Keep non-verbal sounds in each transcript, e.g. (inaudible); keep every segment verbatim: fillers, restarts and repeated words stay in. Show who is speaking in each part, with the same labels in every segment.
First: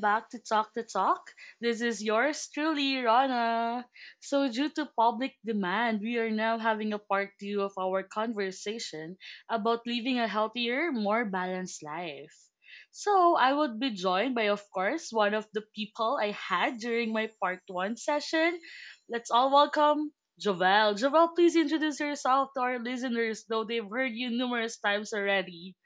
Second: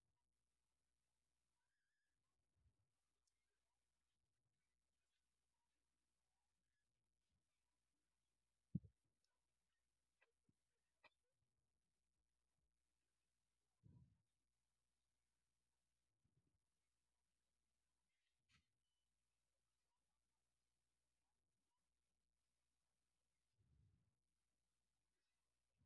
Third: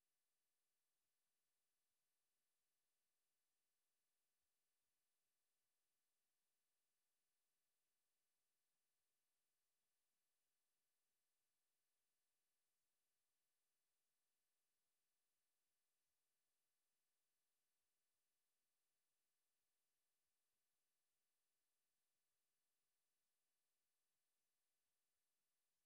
Speaker 1: back to Talk the Talk. This is yours truly, Rana. So, due to public demand, we are now having a part two of our conversation about living a healthier, more balanced life. So, I would be joined by, of course, one of the people I had during my part one session. Let's all welcome Jovel. Jovel, please introduce yourself to our listeners, though they've heard you numerous times already.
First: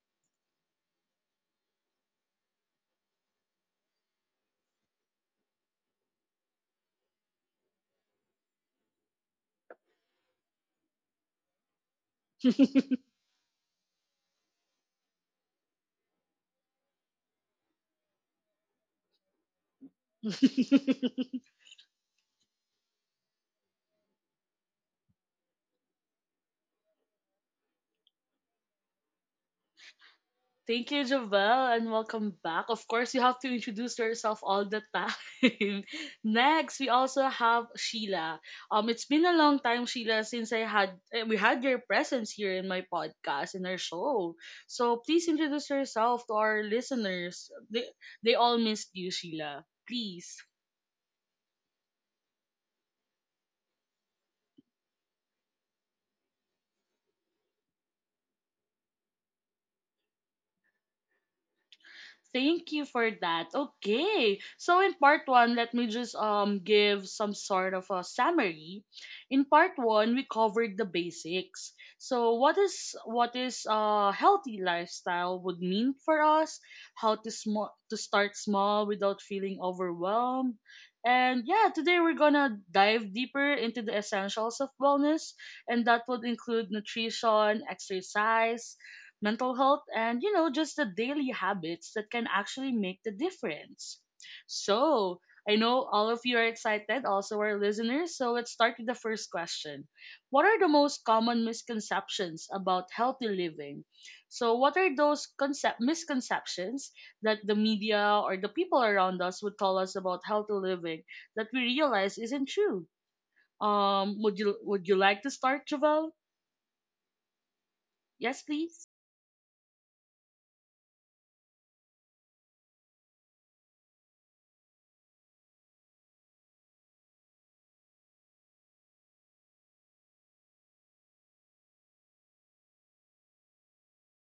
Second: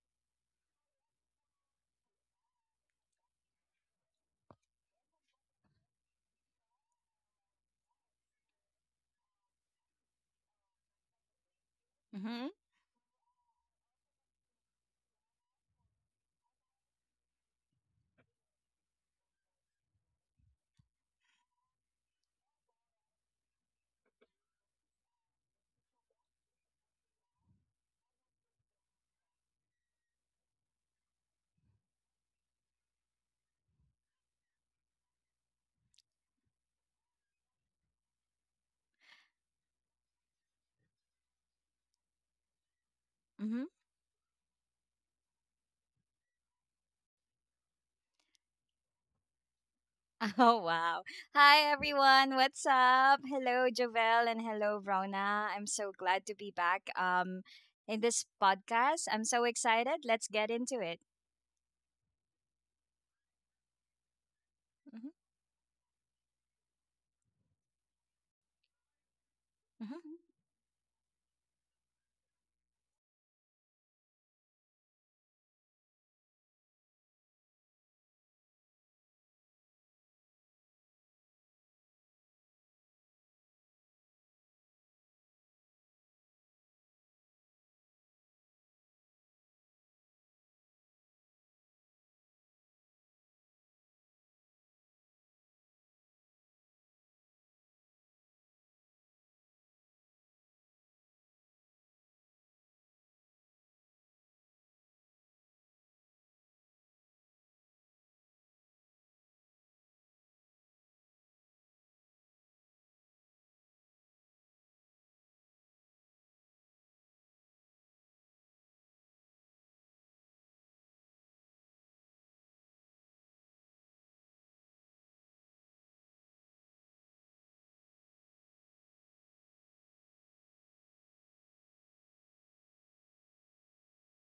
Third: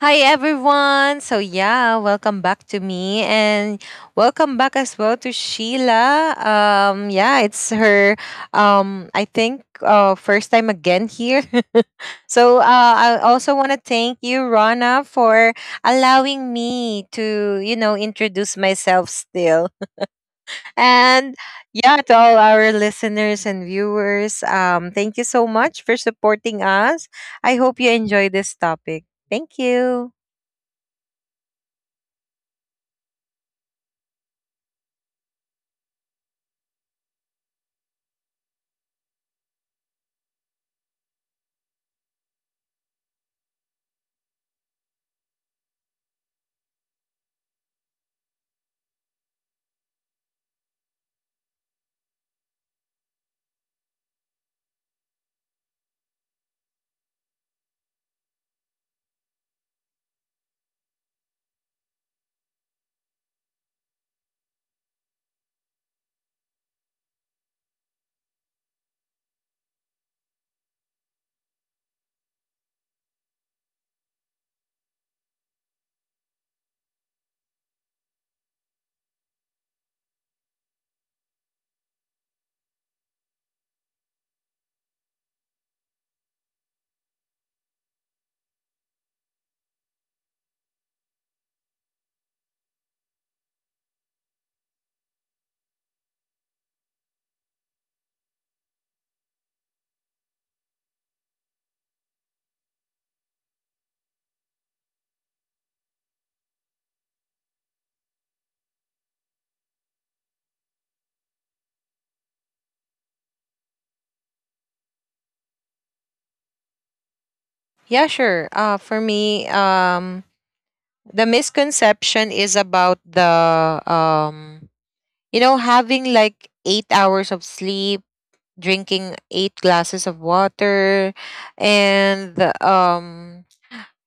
Speaker 2: Hi everyone. So yeah, welcome back to me and welcome back as well to Sheila. Um yeah, it's her um I think uh first time again here. (laughs)
Speaker 3: Mm-hmm.
Speaker 2: so uh I also want to thank you Rana for allowing me to, you know, introduce myself still. (laughs)
Speaker 1: (laughs)
Speaker 2: And yeah, to all our listeners and viewers, um thank you so much for supporting us. I hope you enjoy this topic. Thank you.
Speaker 1: Thank you, Javel, and welcome back. Of course, you have to introduce yourself all the time. (laughs) Next, we also have Sheila. Um, it's been a long time, Sheila, since I had eh, we had your presence here in my podcast
Speaker 3: Mm-hmm.
Speaker 1: in our show. So please introduce yourself to our listeners. They they all missed you, Sheila. Please.
Speaker 3: (laughs) Oh, wow. Hi, everyone. What's up? Hello, Jovel, and hello, Rona. I'm so glad to be back um, in this podcast. I'm so excited. Let's get into it.
Speaker 1: Thank you for that. Okay. So in
Speaker 3: Mm-hmm.
Speaker 1: part one, let me just um give some sort of a summary. In part one,
Speaker 3: Mm-hmm.
Speaker 1: we covered the basics. So what is what is a healthy lifestyle would mean for us, how to small to start small without feeling overwhelmed. And yeah, today we're gonna dive deeper into the essentials of wellness, and that would include nutrition, exercise, mental health, and you know, just the daily habits that can actually make the difference. So, I know all of you are excited, also our listeners. So, let's start with the first question. What are the most common misconceptions about healthy living? So, what are those concept misconceptions that the media or the people around us would tell us about healthy living that we realize isn't true? Um, would you would you like to start, Javel?
Speaker 2: Yeah,
Speaker 1: Yes,
Speaker 2: sure.
Speaker 1: please.
Speaker 2: Uh, for me, um, the misconception is about the um, you know, having like eight hours of sleep, drinking eight glasses of water, and um,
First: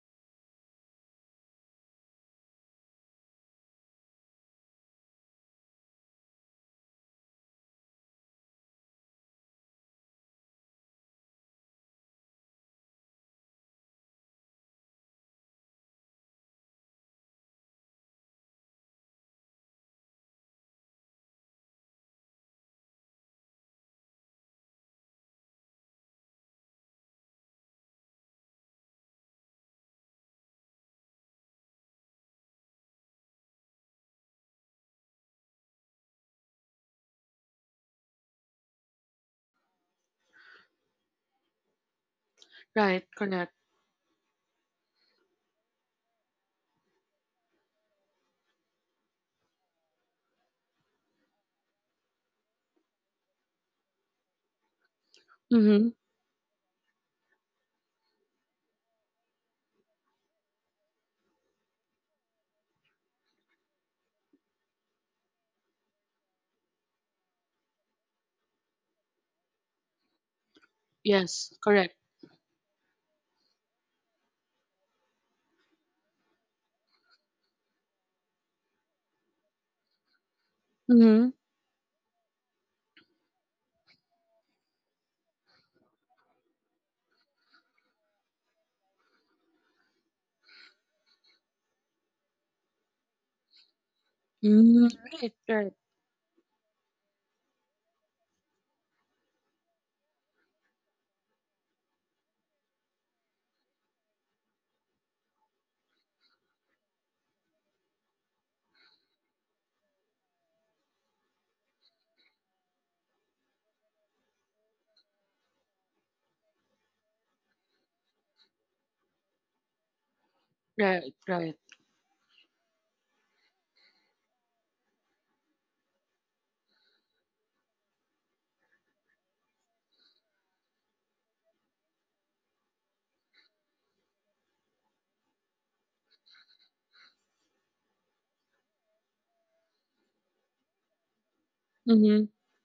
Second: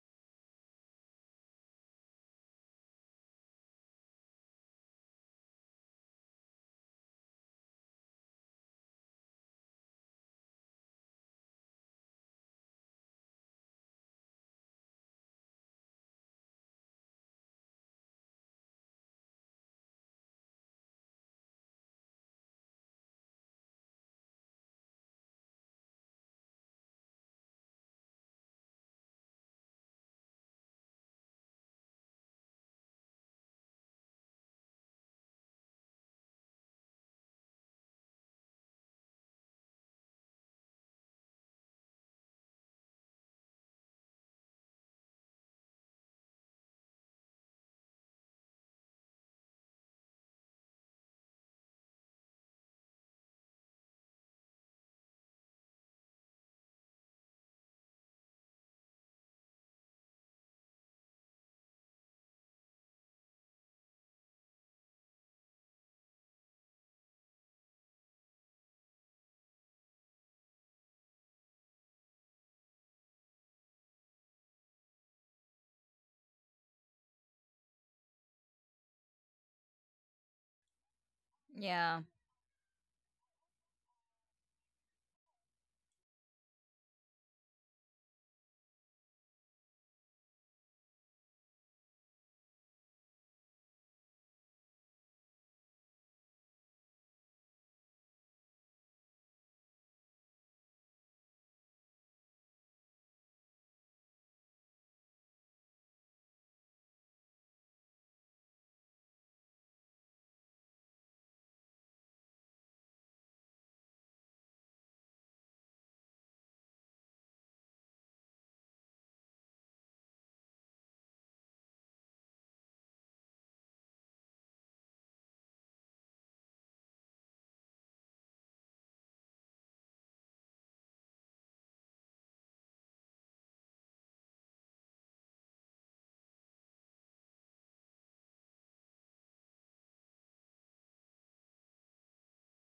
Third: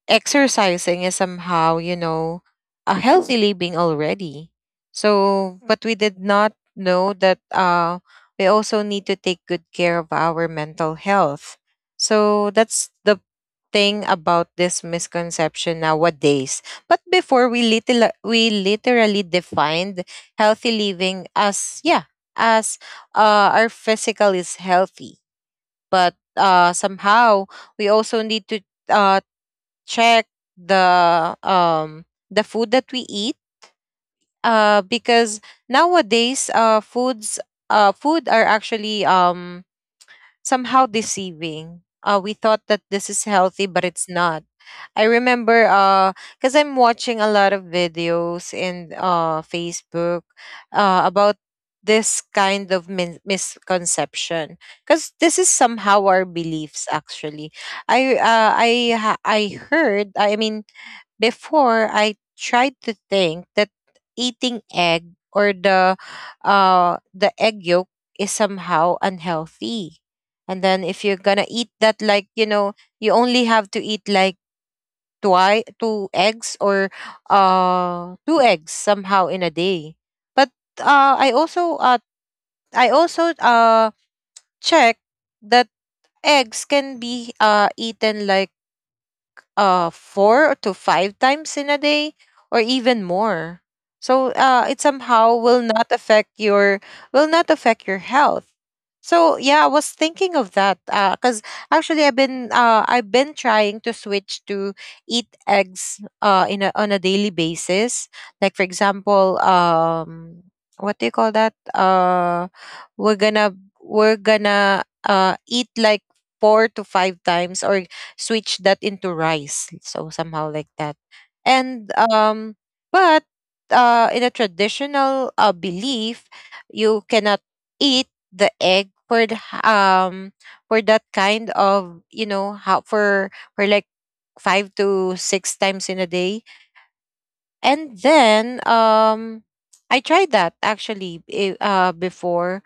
Speaker 2: exercising is somehow, you know, a healthy living already. So, but we did not know that uh, we also need to take good care of our mental health. So, that's the thing about this misconception nowadays. But before we little we literally defined healthy living as yeah, as uh, our physical is healthy, but uh, somehow we also need to uh, check the um the food that we eat uh because nowadays uh foods uh food are actually um somehow deceiving. Uh we thought that
Speaker 1: Right,
Speaker 2: this is
Speaker 1: correct.
Speaker 2: healthy but it's not. I remember uh because I'm watching a lot of videos in uh Facebook uh about this kind of min- misconception, because this is
Speaker 1: Mm-hmm.
Speaker 2: somehow our beliefs actually. I uh, I ha- I heard I mean, before, I tried to think that eating egg or the uh the egg yolk is somehow unhealthy. And then if you're gonna
Speaker 1: Yes,
Speaker 2: eat
Speaker 1: correct.
Speaker 2: that, like, you know, you only have to eat like twi- two eggs or uh two eggs somehow in a day. But uh
Speaker 1: Mm-hmm.
Speaker 2: I also uh
Speaker 3: Yeah.
Speaker 2: I also uh check that eggs can be uh eaten like uh four to five times in a day or even more, so uh it
Speaker 1: Mm,
Speaker 2: somehow
Speaker 1: right,
Speaker 2: will
Speaker 1: right,
Speaker 2: not affect your will not affect your health. So yeah, I was thinking of that uh because actually i've been uh I've been trying to switch to eat eggs uh in a on a daily basis, like for example, um what do you call that, uh we're gonna we're gonna uh eat like four to five times or switch that into rice. So somehow like that.
Speaker 1: right, right.
Speaker 2: And um but uh in a traditional uh, belief, you cannot eat the egg for the, um for that kind of, you know, how for for like five to six times in a day. And then um I tried that actually eh, uh
Speaker 1: Mm-hmm.
Speaker 2: before,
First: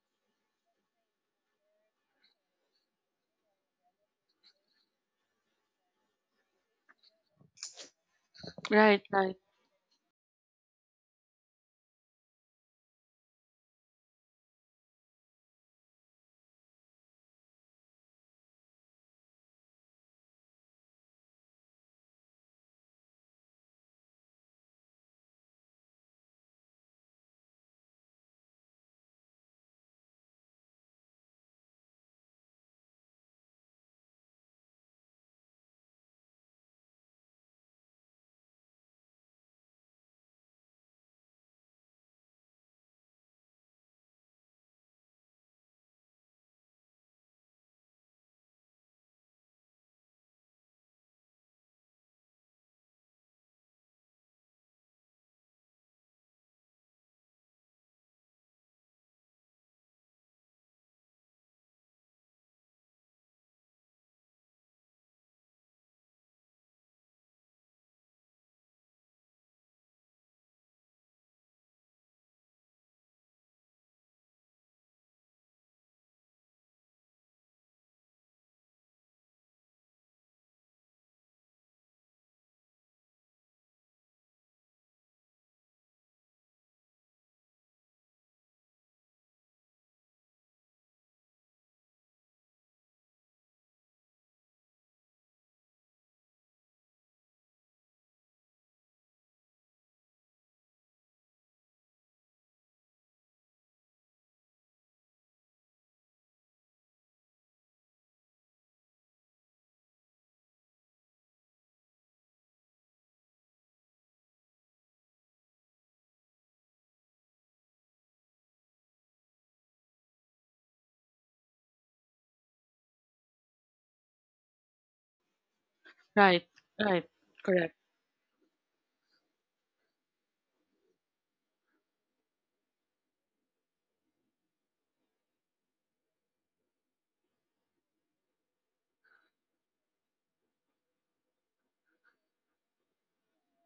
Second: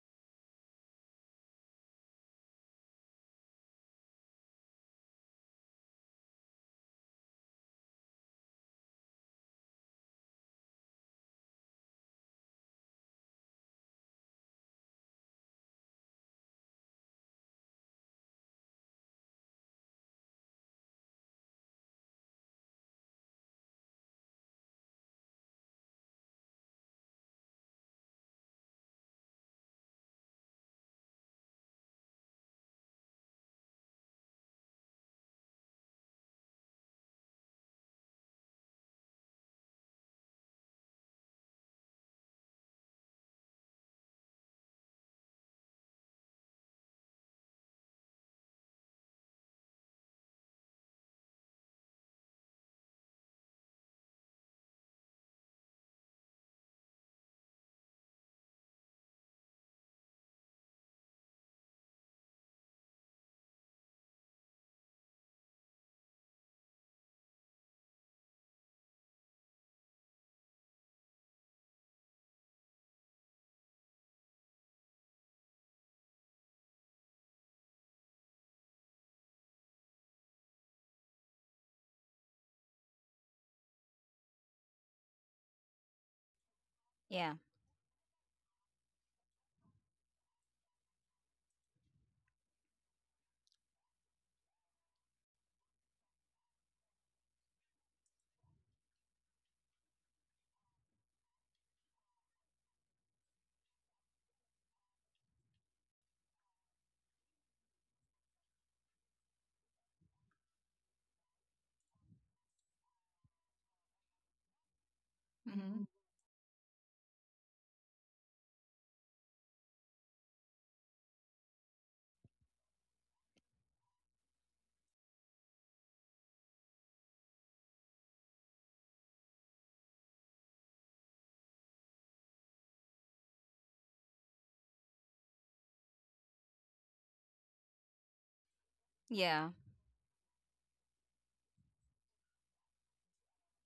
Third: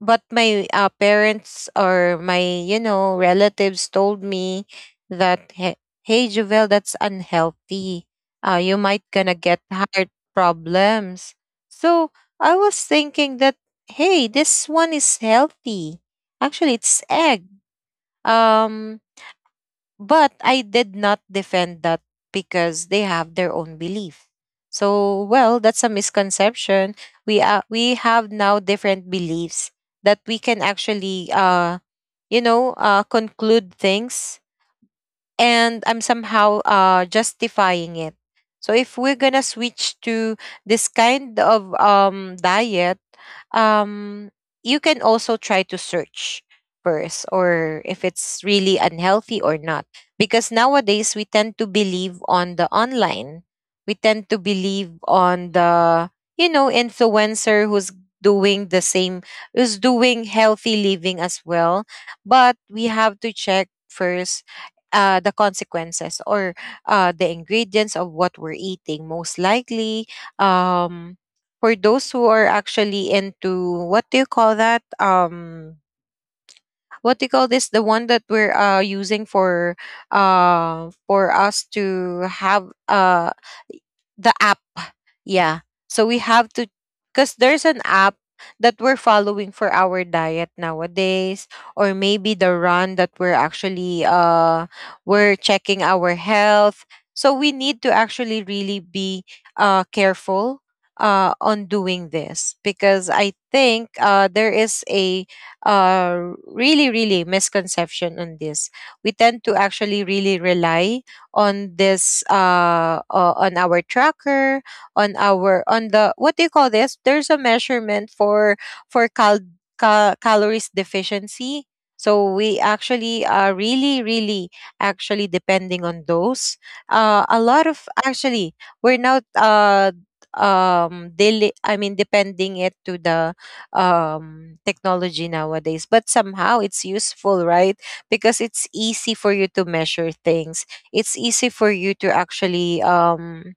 Speaker 2: but my uh, parents or my, you know, relatives told me that hey, hey Jovel, that's unhealthy. Uh, you might
Speaker 1: Right,
Speaker 2: gonna
Speaker 1: right,
Speaker 2: get heart problems. So I was thinking that hey, this one is healthy. Actually, it's egg. Um, But I did not defend that because they have their own belief. So, well, that's a misconception. We uh, we have now different beliefs that we can actually uh you know, uh conclude things, and I'm somehow uh, justifying it. So if we're gonna switch to this kind of um, diet, um, you can also try to search first, or if it's really unhealthy or not. Because nowadays we tend to believe on the online, we tend to believe on the, you know, influencer who's doing the same, who's doing healthy living as well. But we have to check first uh, the consequences or uh, the ingredients of what we're eating. Most likely, um, for those who are actually into, what do you call that? Um, what do you call this? The one that we're uh, using for uh, for us to have uh, the app. Yeah. So we have to, because
Speaker 3: Yeah.
Speaker 2: there's an app that we're following for our diet nowadays, or maybe the run that we're actually uh we're checking our health. So we need to actually really be uh careful uh on doing this, because I think uh there is a uh really, really misconception on this. We tend to actually really rely on this uh, uh on our tracker, on our,
Speaker 3: Mm-hmm.
Speaker 2: on the, what do you call this, there's a measurement for for cal- cal- calories deficiency, so we actually are really, really actually depending on
Speaker 1: right,
Speaker 2: those
Speaker 1: right,
Speaker 2: uh a lot
Speaker 1: correct,
Speaker 2: of, actually we're not uh um daily, I mean, depending it to the um technology nowadays, but somehow it's useful, right? Because it's easy for you
Speaker 3: Yeah.
Speaker 2: to measure things, it's easy for you to actually um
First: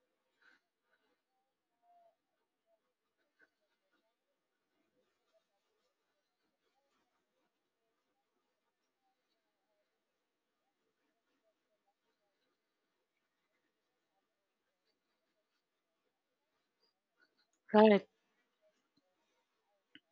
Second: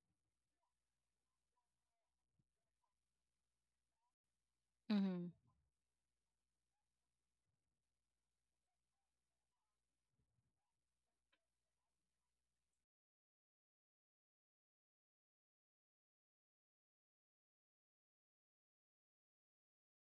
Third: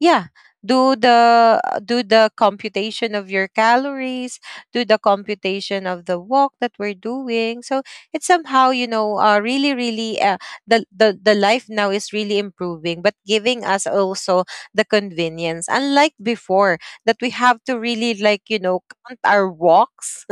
Speaker 2: yeah, do the do the computation of your calories, do the
Speaker 3: Mm-hmm.
Speaker 2: computation of the walk that we're doing, so it's somehow, you know, uh, really, really uh, the, the the life now is really improving, but giving us also the convenience unlike before, that we have to really,
Speaker 1: right.
Speaker 2: like, you know, count our walks,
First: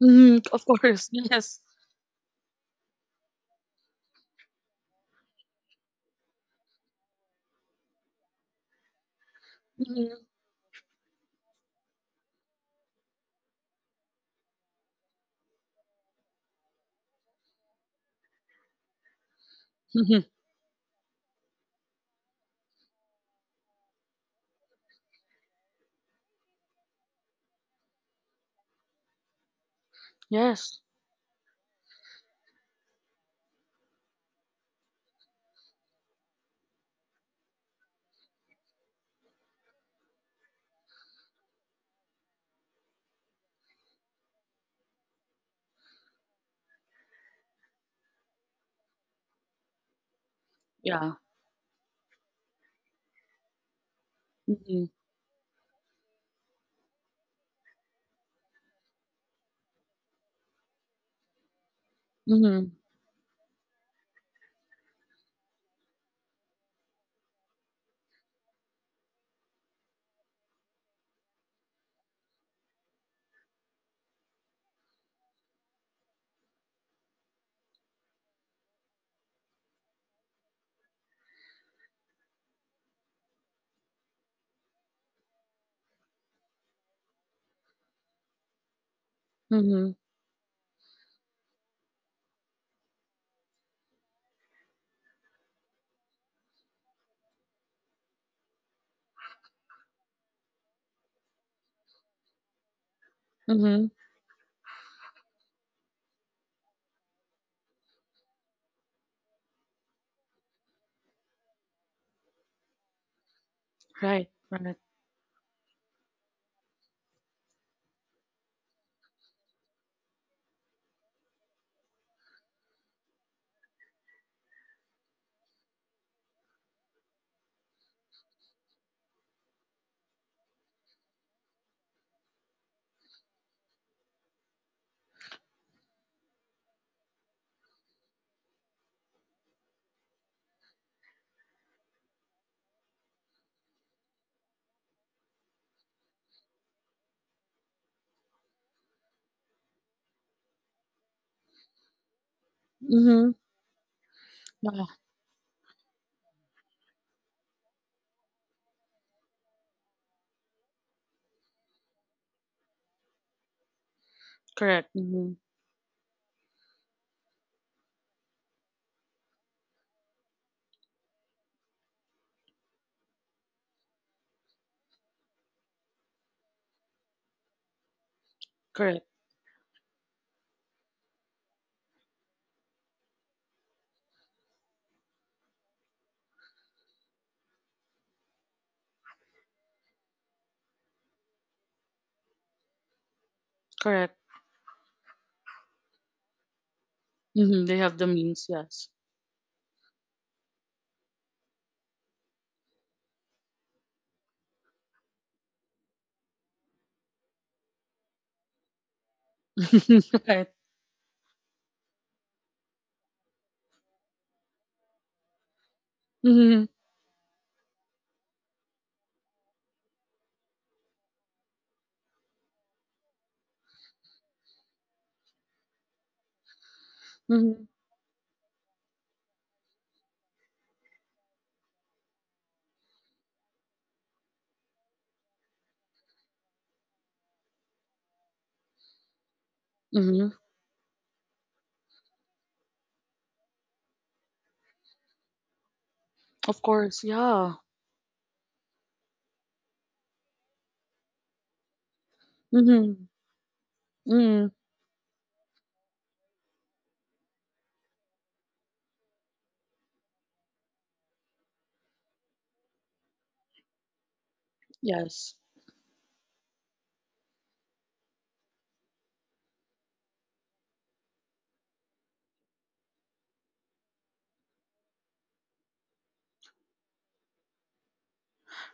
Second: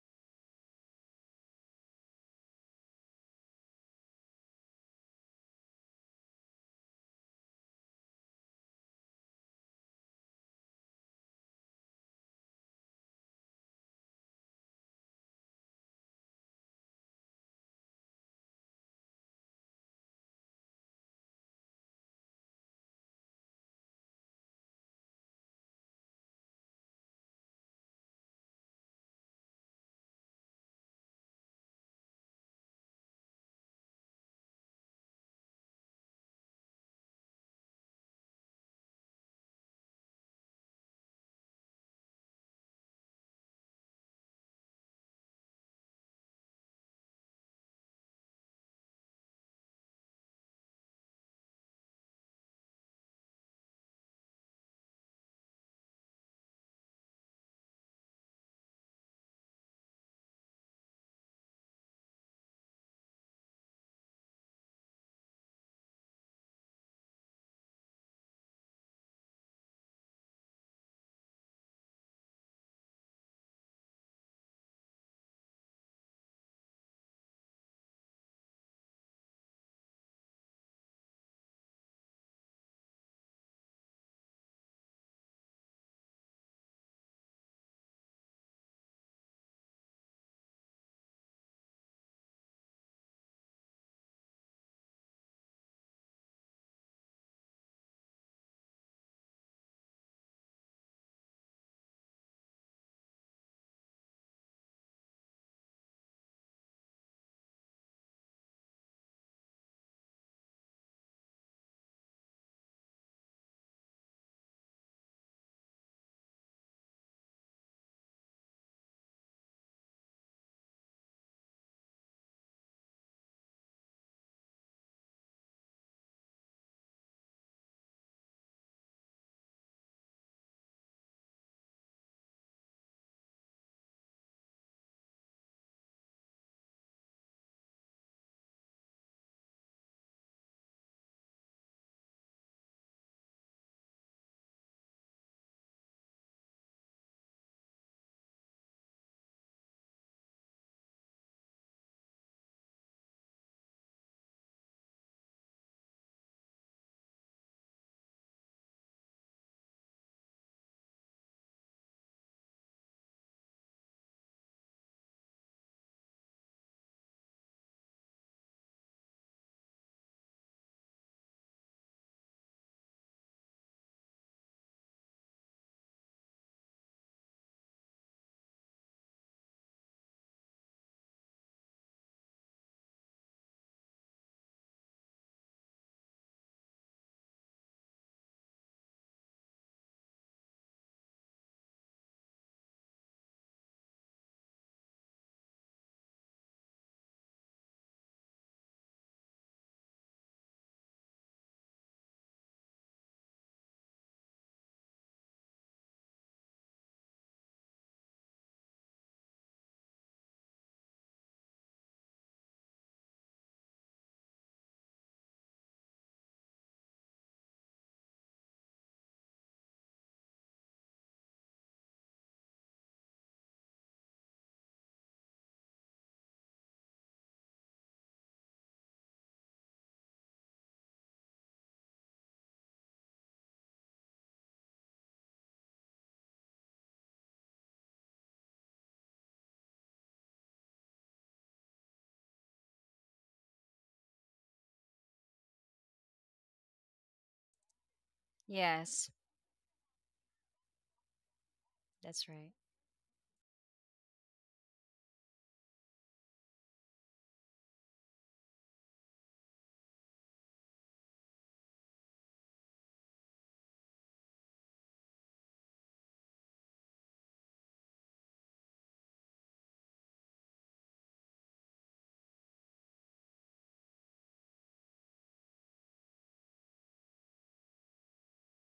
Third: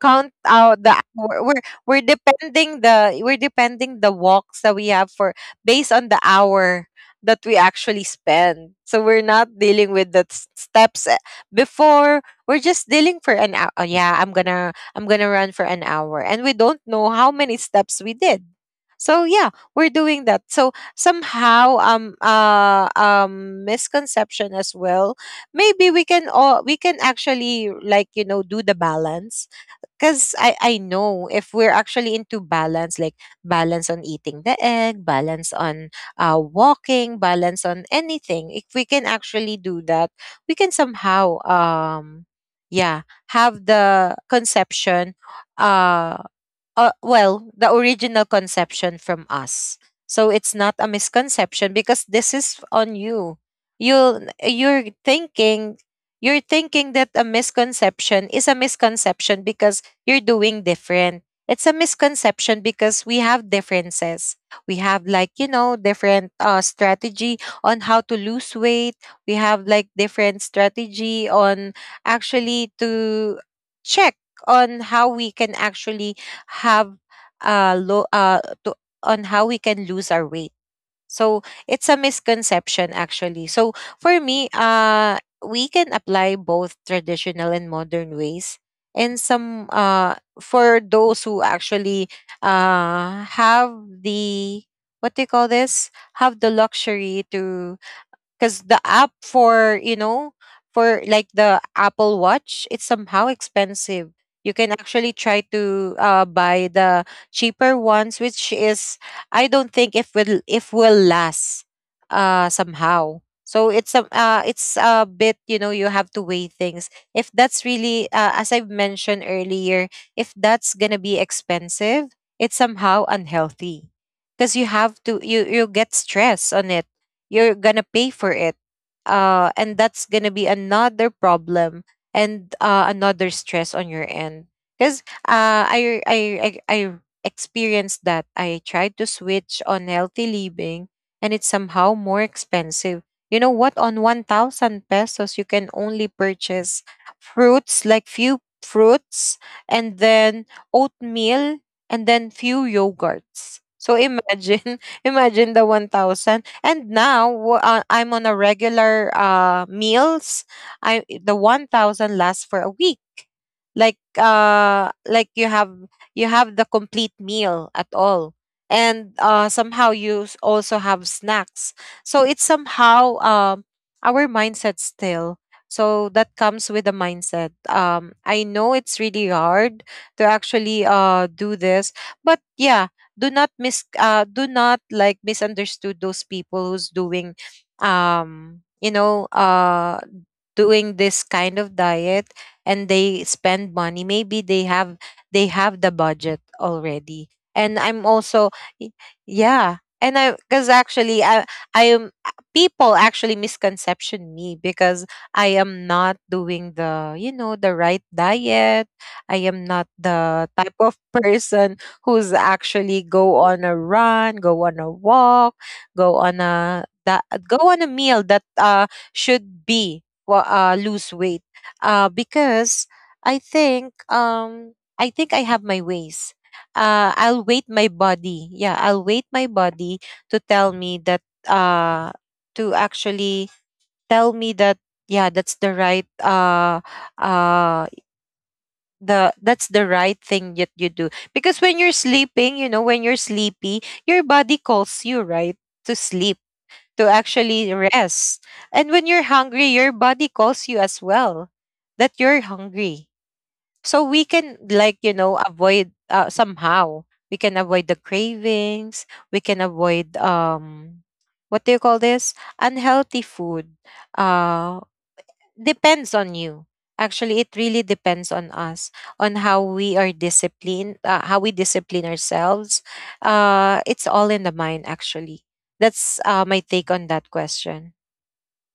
Speaker 2: count
Speaker 1: Mm-hmm. Of
Speaker 2: out the
Speaker 1: course,
Speaker 2: hour.
Speaker 1: yes.
Speaker 2: We're we're depending the we're depending the walks that we have for, based on the hour that we actually spend. So we're not dealing
Speaker 1: Mm-hmm.
Speaker 2: with the s- steps eh, before. We're just dealing for an hour. Oh, yeah, I'm gonna I'm gonna run for an hour, and we don't know how many steps we did. So yeah, we're
Speaker 1: Mm-hmm.
Speaker 2: doing that. So somehow um uh um misconception as well, maybe we can all we can actually, like, you know, do the balance, because I,
Speaker 1: Yes,
Speaker 2: I know if we're actually into balance, like balance on eating the egg, balance on uh, walking, balance on anything, if we can actually do that, we can somehow, um, yeah, have the conception uh, uh, well, the original conception from us. So it's not a
Speaker 1: yeah.
Speaker 2: misconception because this is on you. You
Speaker 1: Mm-hmm.
Speaker 2: you're thinking you're thinking that a misconception is a misconception because you're doing different. It's a misconception
Speaker 1: Mm-hmm.
Speaker 2: because we have differences. We have, like, you know, different uh strategy on how to lose weight. We have like different strategy on actually to check on how we can actually have uh low uh to, on how we can lose our weight, so it's a misconception actually. So for me uh we can apply both traditional and modern ways, and some
Speaker 1: Mm-hmm.
Speaker 2: uh for those who actually uh have the, what do you call this, have the luxury to, because the app for, you know, for like the Apple Watch, it's somehow
Speaker 1: Mm-hmm.
Speaker 2: expensive. You can actually try to uh, buy the cheaper ones, which is I don't think if will if will last uh somehow. So it's a
Speaker 1: Right,
Speaker 2: uh,
Speaker 1: right.
Speaker 2: it's a bit, you know, you have to weigh things if that's really uh, as I've mentioned earlier, if that's gonna be expensive, it's somehow unhealthy, because you have to you you get stress on it, you're gonna pay for it, uh and that's gonna be another problem, and uh another stress on your end. Because uh I, I i i experienced that I tried to switch on healthy living and it's somehow more expensive. You know what, on one thousand pesos you can only purchase fruits, like few fruits, and then oatmeal, and then few
Speaker 1: Mm-hmm.
Speaker 2: yogurts. So
Speaker 1: Yeah,
Speaker 2: imagine (laughs) imagine the one thousand. And now w- uh, I'm on a regular uh, meals. I the one thousand lasts for a week, like
Speaker 1: correct.
Speaker 2: uh
Speaker 1: Mm-hmm.
Speaker 2: like you have you have the complete meal at all, and uh somehow you s- also have snacks. So it's somehow um our mindset still. So that comes with the mindset. um I know
Speaker 1: Correct,
Speaker 2: it's really hard to actually uh do this, but yeah, do not mis uh do not, like, misunderstood those people who's doing, um you know, uh doing this kind of diet, and they spend money.
Speaker 1: correct.
Speaker 2: Maybe they have they have the budget already.
Speaker 1: Mm-hmm.
Speaker 2: And
Speaker 1: They have
Speaker 2: I'm
Speaker 1: the means,
Speaker 2: also
Speaker 1: yes.
Speaker 2: y- yeah. And I because actually I I am people actually misconception me, because I am not doing the, you know, the right diet. I am not
Speaker 1: (laughs)
Speaker 2: the
Speaker 1: Right.
Speaker 2: type of (laughs) person who's actually go on a run, go on a walk, go on
Speaker 1: Mm-hmm.
Speaker 2: a that, go on a meal that uh should be wa- uh, lose weight. Uh, because I think um, I think I have my ways. Uh, I'll
Speaker 1: Mm-hmm.
Speaker 2: wait my body. Yeah, I'll wait my body to tell me that uh, to actually tell me that yeah, that's the right uh, uh, the that's the right
Speaker 1: Mm-hmm.
Speaker 2: thing that you do. Because when you're sleeping, you know, when you're sleepy, your body calls you, right, to sleep,
Speaker 1: Of course,
Speaker 2: to
Speaker 1: yeah.
Speaker 2: actually rest. And
Speaker 3: Yes.
Speaker 2: when you're hungry, your body calls you as well, that
Speaker 3: That's
Speaker 2: you're
Speaker 1: Mm-hmm.
Speaker 2: hungry. So we
Speaker 1: Mm-hmm.
Speaker 2: can, like, you know, avoid uh, somehow we can avoid the cravings, we can avoid um what do you call this, unhealthy food. uh
Speaker 1: Yes.
Speaker 2: Depends on you. Actually, it really depends on us, on how we are disciplined, uh, how we discipline ourselves. Uh it's all in the mind actually. That's uh, my take on that question.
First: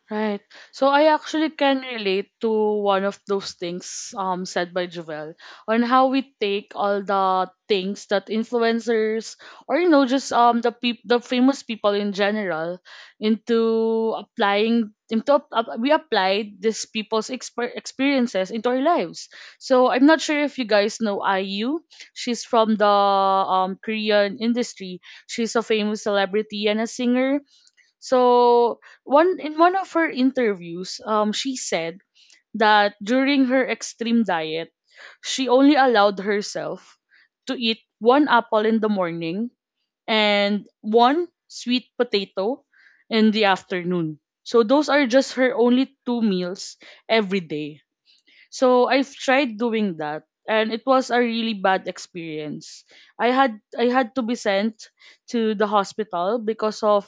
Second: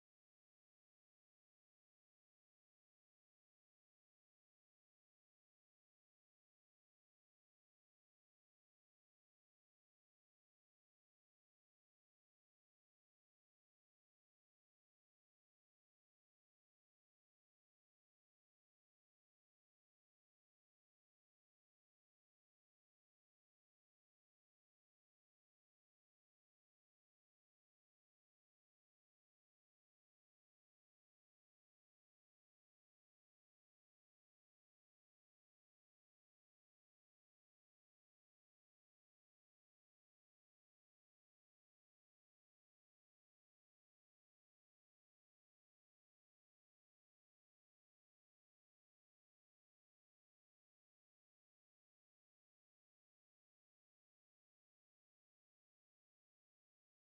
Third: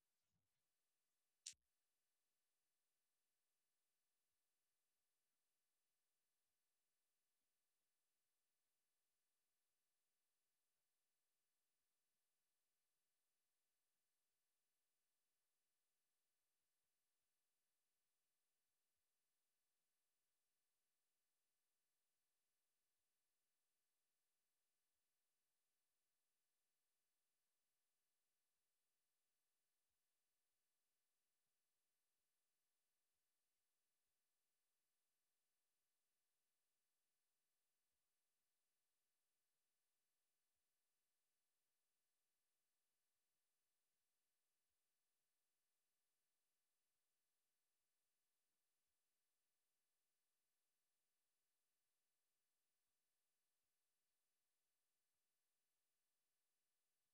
Speaker 1: Right. So I actually can relate to one of those things um said by Jovel on how we take all the things that influencers or you know just um the peop- the famous people in general into applying into ap- ap- we applied these people's exper- experiences into our lives. So I'm not sure if you guys know I U. She's from the um Korean industry. She's a famous celebrity and a singer, so one in one of her interviews, um, she said that during her extreme diet, she only allowed herself to eat one apple in the morning and one sweet potato in the afternoon. So those are just her only two meals every day. So I've tried doing that and it was a really bad experience. I had I had to be sent to the hospital because of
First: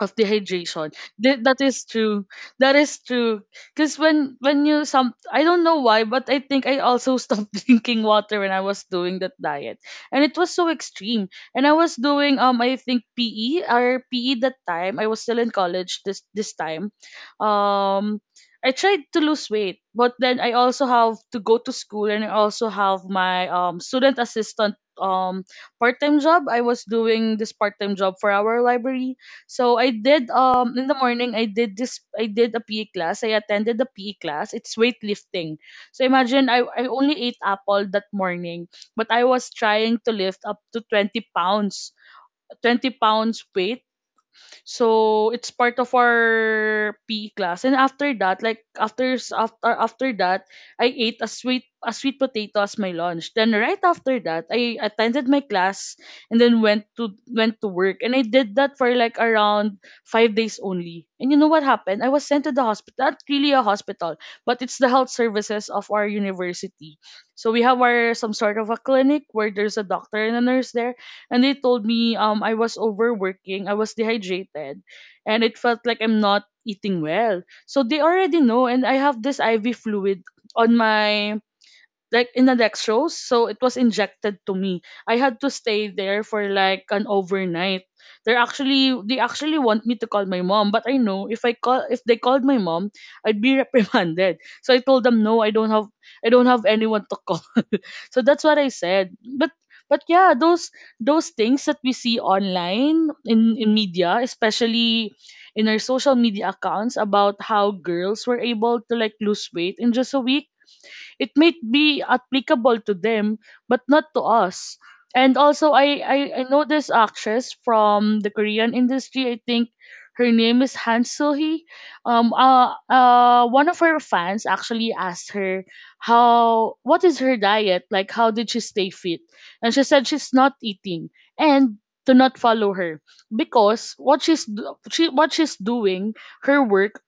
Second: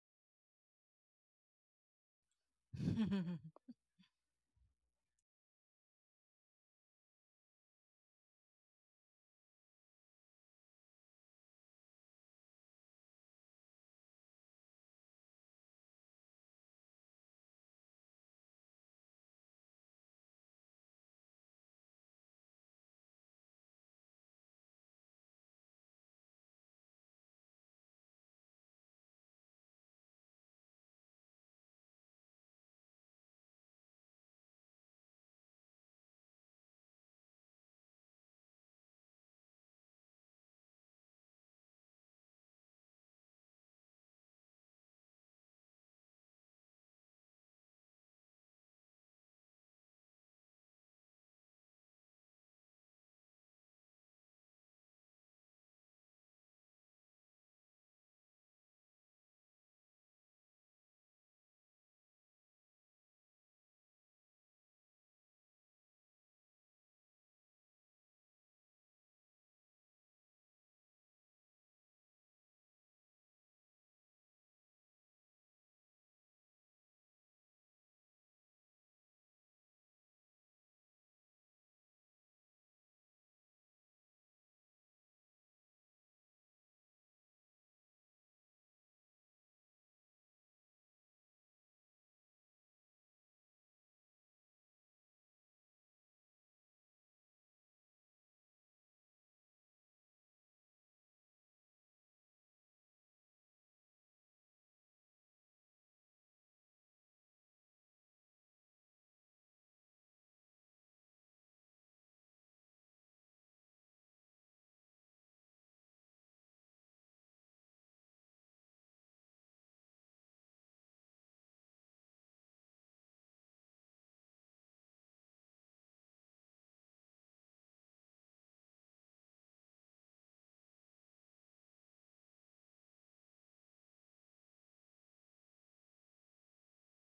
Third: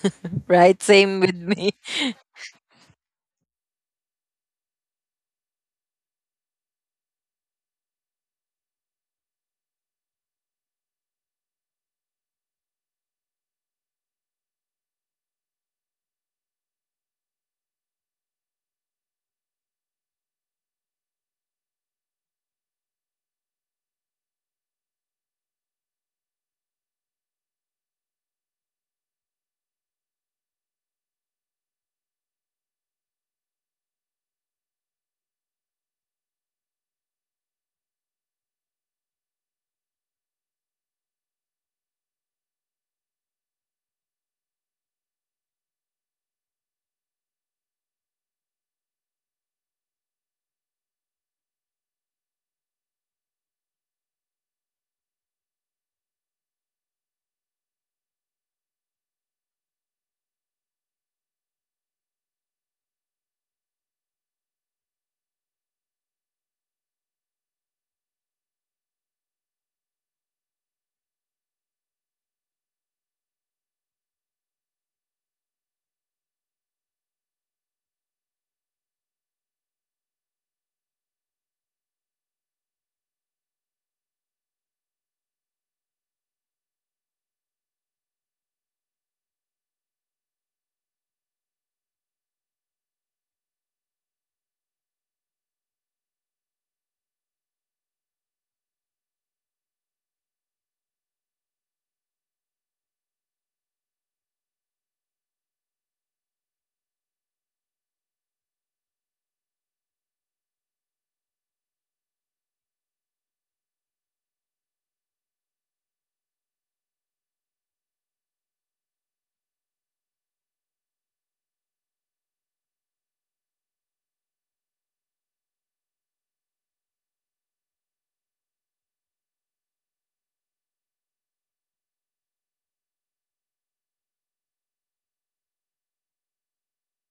Speaker 1: of
Speaker 2: Right?
Speaker 1: dehydration.
Speaker 2: Same with
Speaker 1: Th- that
Speaker 2: me.
Speaker 1: is
Speaker 2: (laughs)
Speaker 1: true. That is
Speaker 3: right.
Speaker 1: true.
Speaker 3: (laughs)
Speaker 1: Cause when when you some I don't know why, but I think I also stopped (laughs) drinking water when I was doing that diet, and it was so extreme. And I was doing um I think P E or P E that time. I was still in college this this time. Um, I tried to lose weight, but then I also have to go to school, and I also have my um student assistant um part time job. I was doing this part time job for our library, so I did um in the morning I did this I did a P E class. I attended the P E class. It's weightlifting. So imagine I, I only ate apple that morning, but I was trying to lift up to twenty pounds. twenty pounds weight, so it's part of our P E class. And after that, like after s- after after that, I ate a sweet a sweet potato as my lunch. Then right after that, I attended my class and then went to went to work. And I did that for like around five days only. And you know what happened? I was sent to the hospital. Not really a hospital, but it's the health services of our university. So we have our some sort of a clinic where there's a doctor and a nurse there and they told me um I was overworking, I was dehydrated, and it felt like I'm not eating well. So they already know and I have this I V fluid on my, like, in the next row, so it was injected to me. I had to stay there for like an overnight. They're actually they actually want me to call my mom, but I know if I call if they called my mom, I'd be (laughs) reprimanded. So I told them no, I don't have, I don't have anyone to call. (laughs) So that's what I said. But but yeah, those those things that we see online in, in media, especially in our social media accounts about how girls were able to like lose weight in just a week, it may be applicable to them but not to us. And also i i, I know this actress from the Korean industry, I think her name is Han Soo-hee. Um, uh, uh, one of her fans actually asked her how what is her diet like. How did she stay fit? And she said she's not eating and to not follow her because what she's do- she what she's doing, her work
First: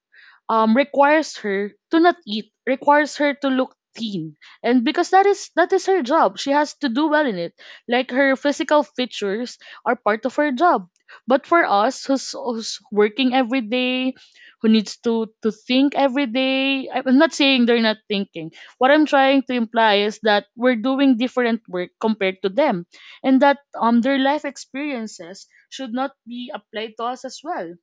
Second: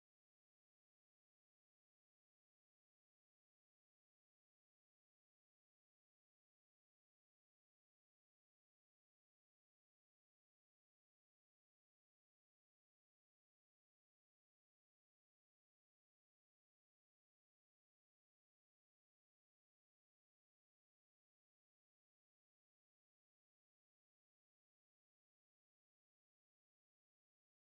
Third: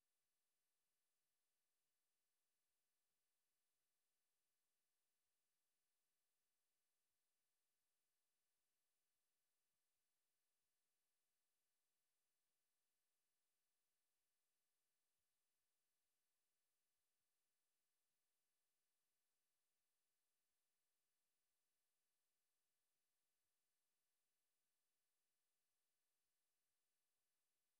Speaker 1: um requires her to not eat, requires her to look thin, and because that is that is her job, she has to do well in it, like her physical features are part of her job. But for us who's, who's working every day, who needs to to think every day, I- I'm not saying they're not thinking, what I'm trying to imply is that we're doing different work compared to them, and that um their life experiences should not be applied to us as well.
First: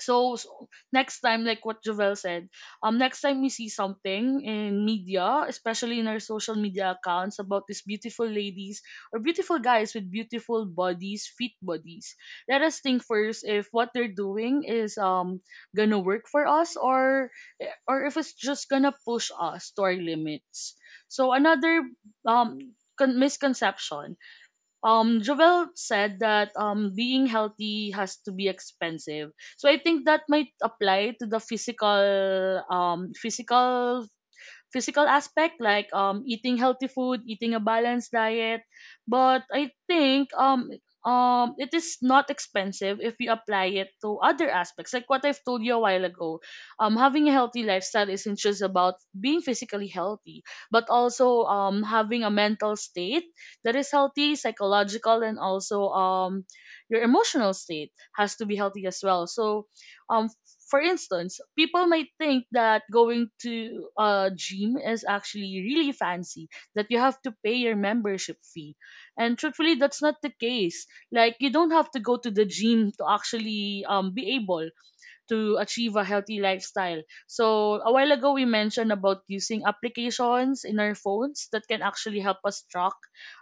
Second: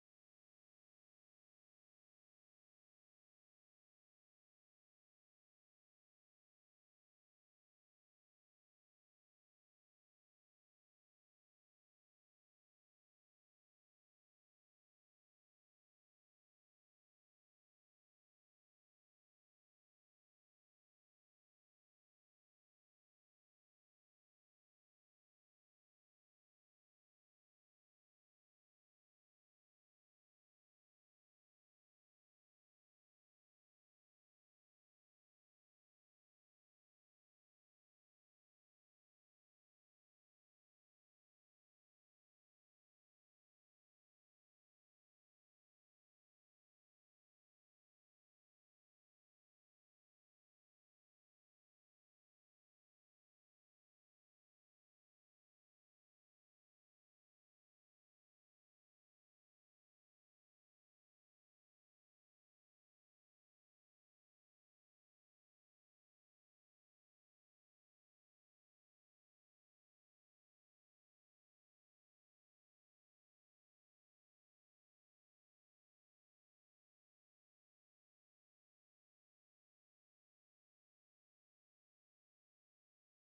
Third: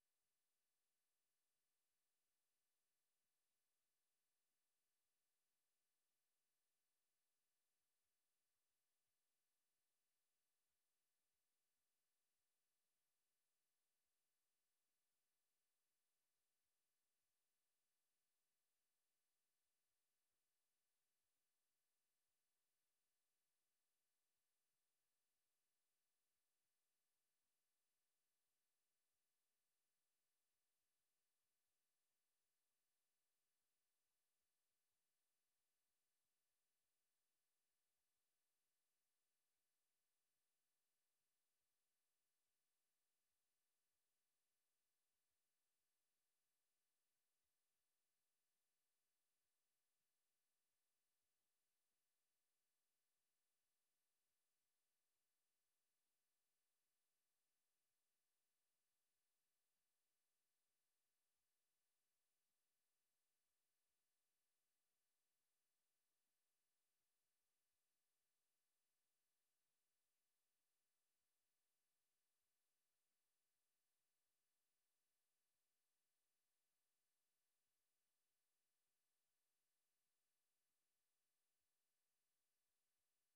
Speaker 1: so, So next time, like what Jovel said, um next time we see something in media, especially in our social media accounts, about these beautiful ladies or beautiful guys with beautiful bodies, fit bodies, let us think first if what they're doing is um gonna work for us, or or if it's just gonna push us to our limits. So another um con- misconception, um Jovel said that um being healthy has to be expensive. So I think that might apply to the physical um physical physical aspect like um eating healthy food, eating a balanced diet. But I think um um it is not expensive if you apply it to other aspects. Like what I've told you a while ago, um having a healthy lifestyle isn't just about being physically healthy, but also um having a mental state that is healthy, psychological, and also um your emotional state has to be healthy as well. So um for instance, people might think that going to a gym is actually really fancy, that you have to pay your membership fee. And truthfully, that's not the case. Like, you don't have to go to the gym to actually um, be able to achieve a healthy lifestyle. So a while ago we mentioned about using applications in our phones that can actually help us track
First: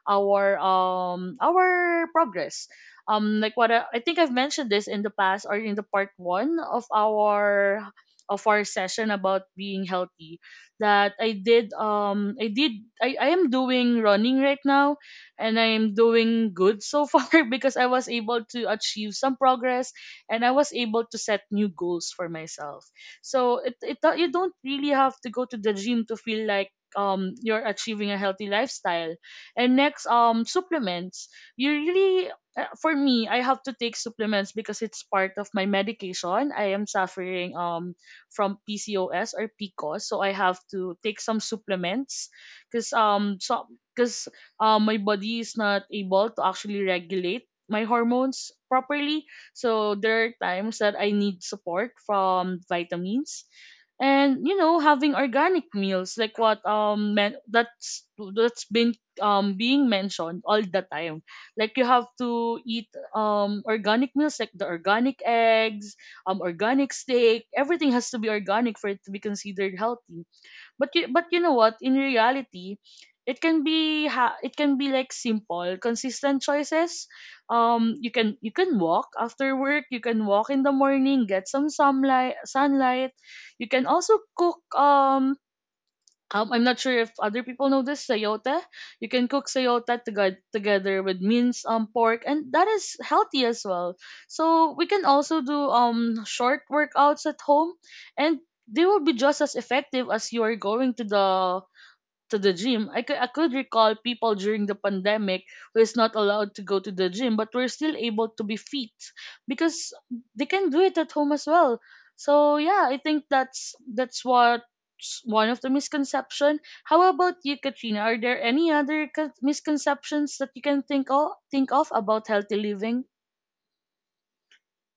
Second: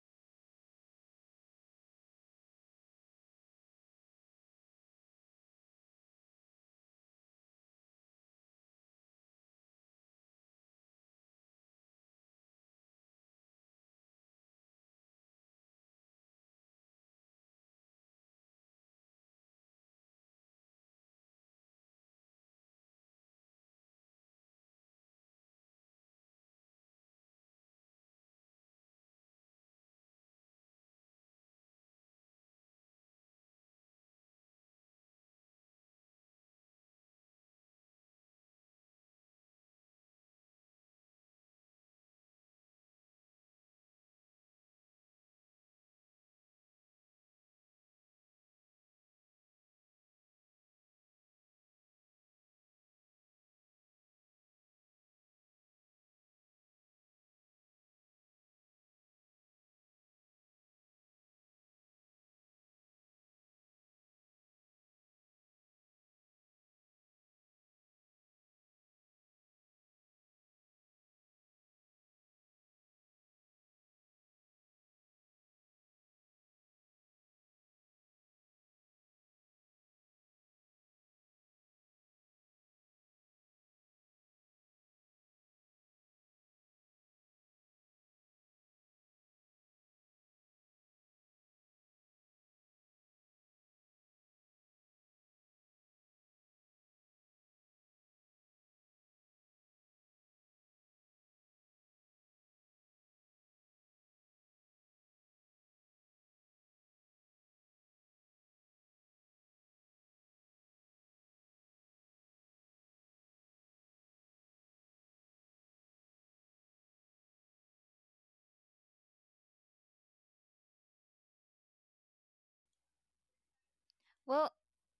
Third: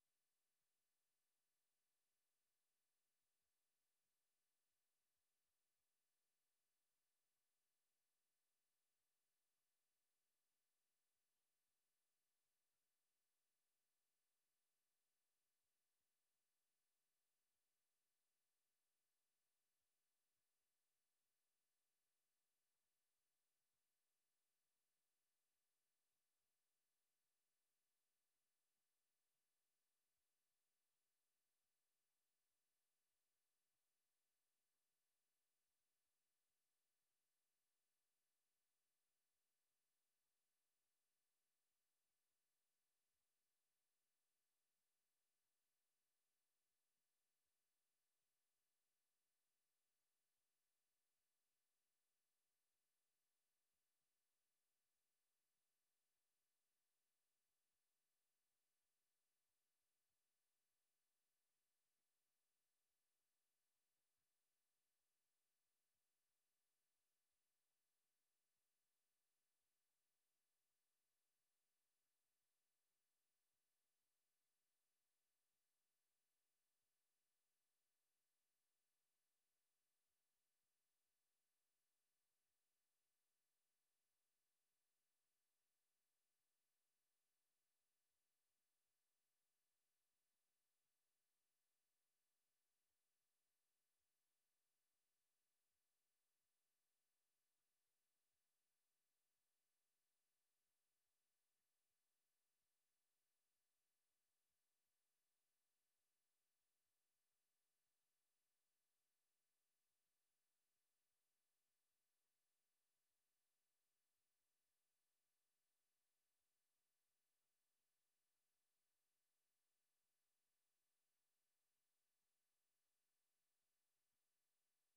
Speaker 1: our um our progress. Um like what I, I think I've mentioned this in the past or in the part one of our of our session about being healthy, that I did um I did I, I am doing running right now and I am doing good so (laughs) far because I was able to achieve some progress and I was able to set new goals for myself. So it, it do- you don't really have to go to the gym to feel like um you're achieving a healthy lifestyle. And next, um supplements. You really uh, for me, I have to take supplements because it's part of my medication. I am suffering um from P C O S or P C O S, so I have to take some supplements because um so because um my body is not able to actually regulate my hormones properly, so there are times that I need support from vitamins. And you know, having organic meals like what um men- that's that's been um being mentioned all the time. Like you have to eat um organic meals like the organic eggs, um organic steak, everything has to be organic for it to be considered healthy. But you, but you know what? In reality, it can be ha- it can be like simple, consistent choices. Um, you can you can walk after work. You can walk in the morning, get some sunlight. Sunlight. You can also cook. Um, um, I'm not sure if other people know this sayota. You can cook sayota toge- together with minced um pork, and that is healthy as well. So we can also do um short workouts at home, and they will be just as effective as you are going to the to the gym. I could, I could recall people during the pandemic who is not allowed to go to the gym, but were still able to be fit because they can do it at home as well. So yeah, I think that's that's what one of the misconception. How about you, Katrina? Are there any other con- misconceptions that you can think of think of about healthy living?
Speaker 3: Well,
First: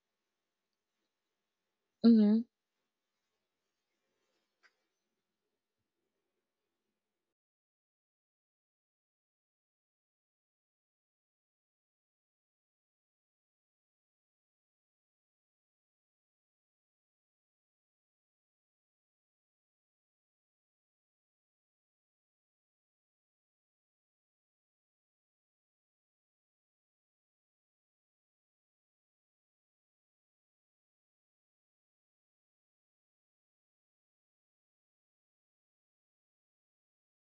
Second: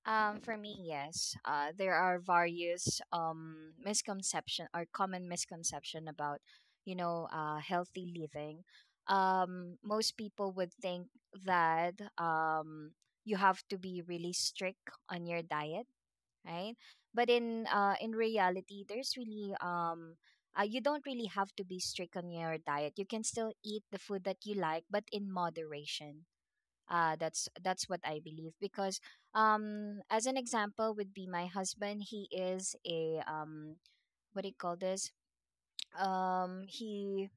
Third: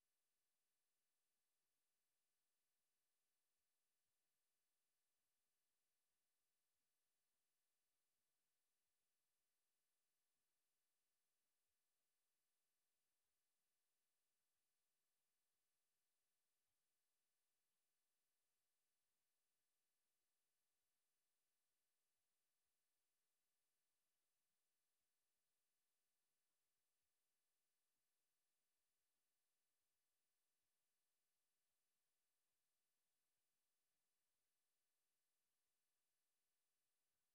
Speaker 3: um, for me, yes. Uh, there are
Speaker 1: Mm-hmm.
Speaker 3: various um misconception or common misconception about, you know, uh, healthy living. Um, most people would think that um you have to be really strict on your diet, right? But in uh in reality, there's really um. Uh, you don't really have to be strict on your diet. You can still eat the food that you like, but in moderation. uh, that's that's what I believe, because um, as an example would be my husband. He is a um, what do you call this? Um, he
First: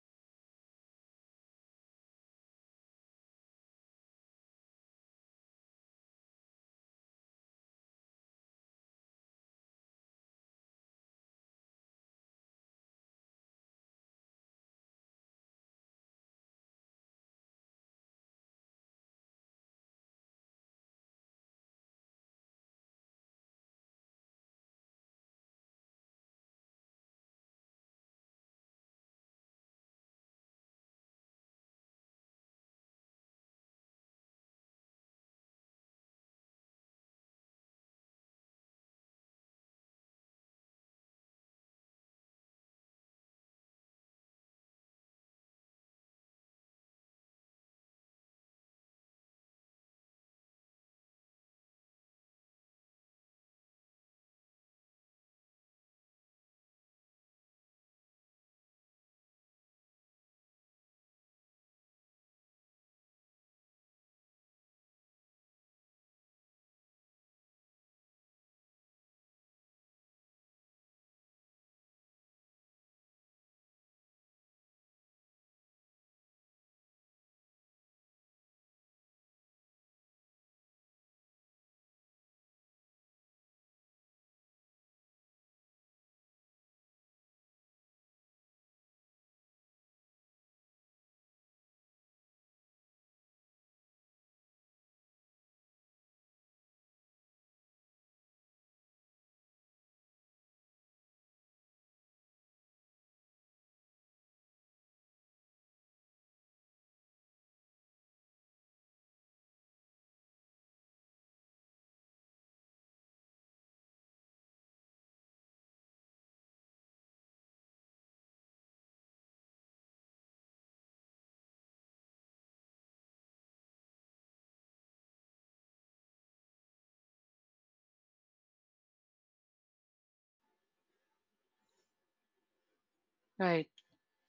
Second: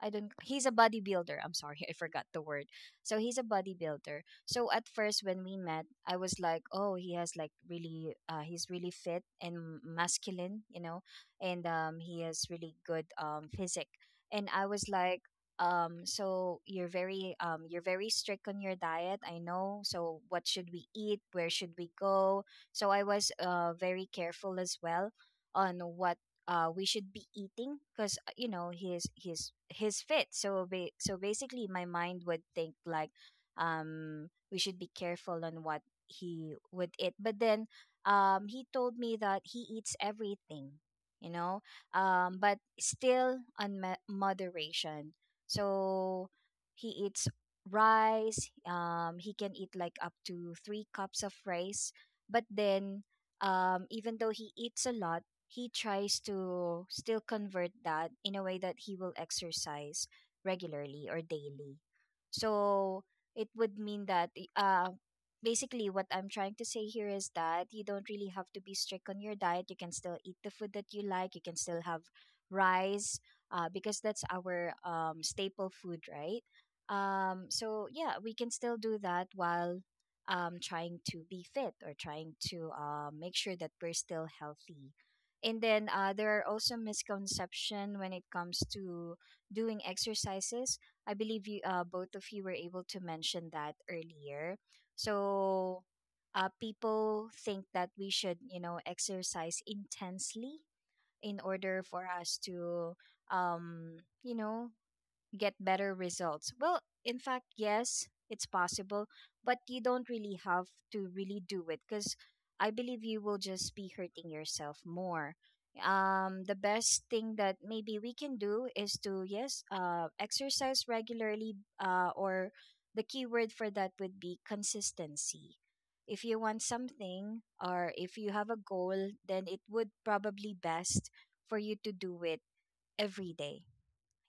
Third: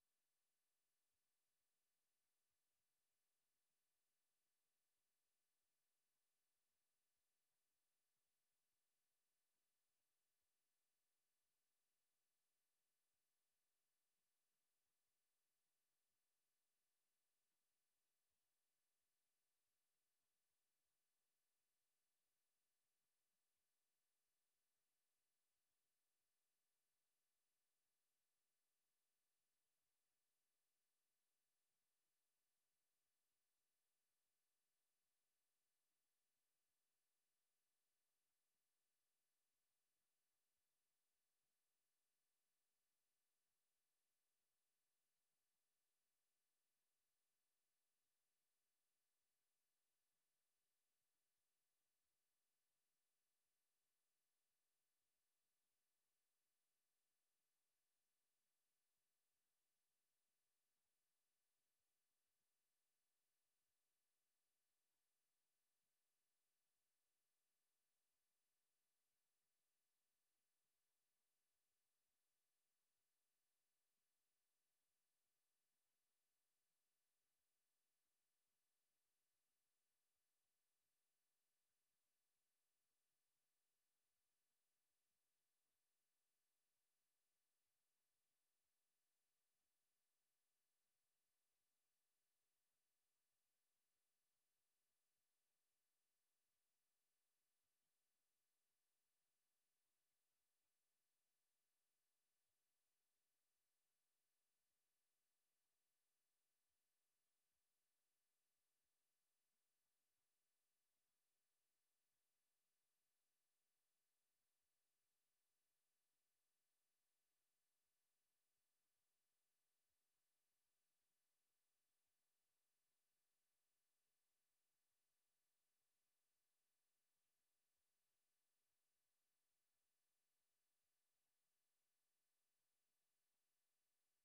Speaker 3: I don't He's a bodybuilder. I'm sorry, (laughs) I forgot the word. So he's a bodybuilder. So at first when we met, I was like, "Oh, he has like really uh he's really fit and masculine, you know, and um he has really good um physique." And I was like, um so you're very um you're very strict on your diet, I know. So what should we eat? Where should we go? So I was uh very careful as well on what uh, we should be eating, because you know he's he's he's fit. So ba- so basically, my mind would think like, um, we should be careful on what he would eat. But then, um, he told me that he eats everything, you know, um, but still on ma- moderation. So he eats rice. Um, he can eat like up to three cups of rice, but then, um, even though he eats a lot, he tries to still convert that in a way that he will exercise regularly or daily. So it would mean that uh basically what I'm trying to say here is that you don't really have to be strict on your diet. You can still eat the food that you like. You can still have rice, uh, because that's our um, staple food, right? Um, so yeah, we can still do that while um, trying to be fit or trying to, uh, make sure that we're still healthy. And then, uh, there are also misconception when it comes to doing exercises. I believe you uh, both of you were able to mention that earlier. So, uh, people think that we should, you know exercise intensely in order for us to, um you know get better results. Well, in fact, yes, it's possible, but you don't really have to really do it because I believe you will just be hurting yourself more. Um, the best thing that maybe we can do is to, yes, uh, exercise regularly, uh, or the key word for that would be consistency. If you want something or if you have a goal, then it would probably best for you to do it every day.
Speaker 1: Right.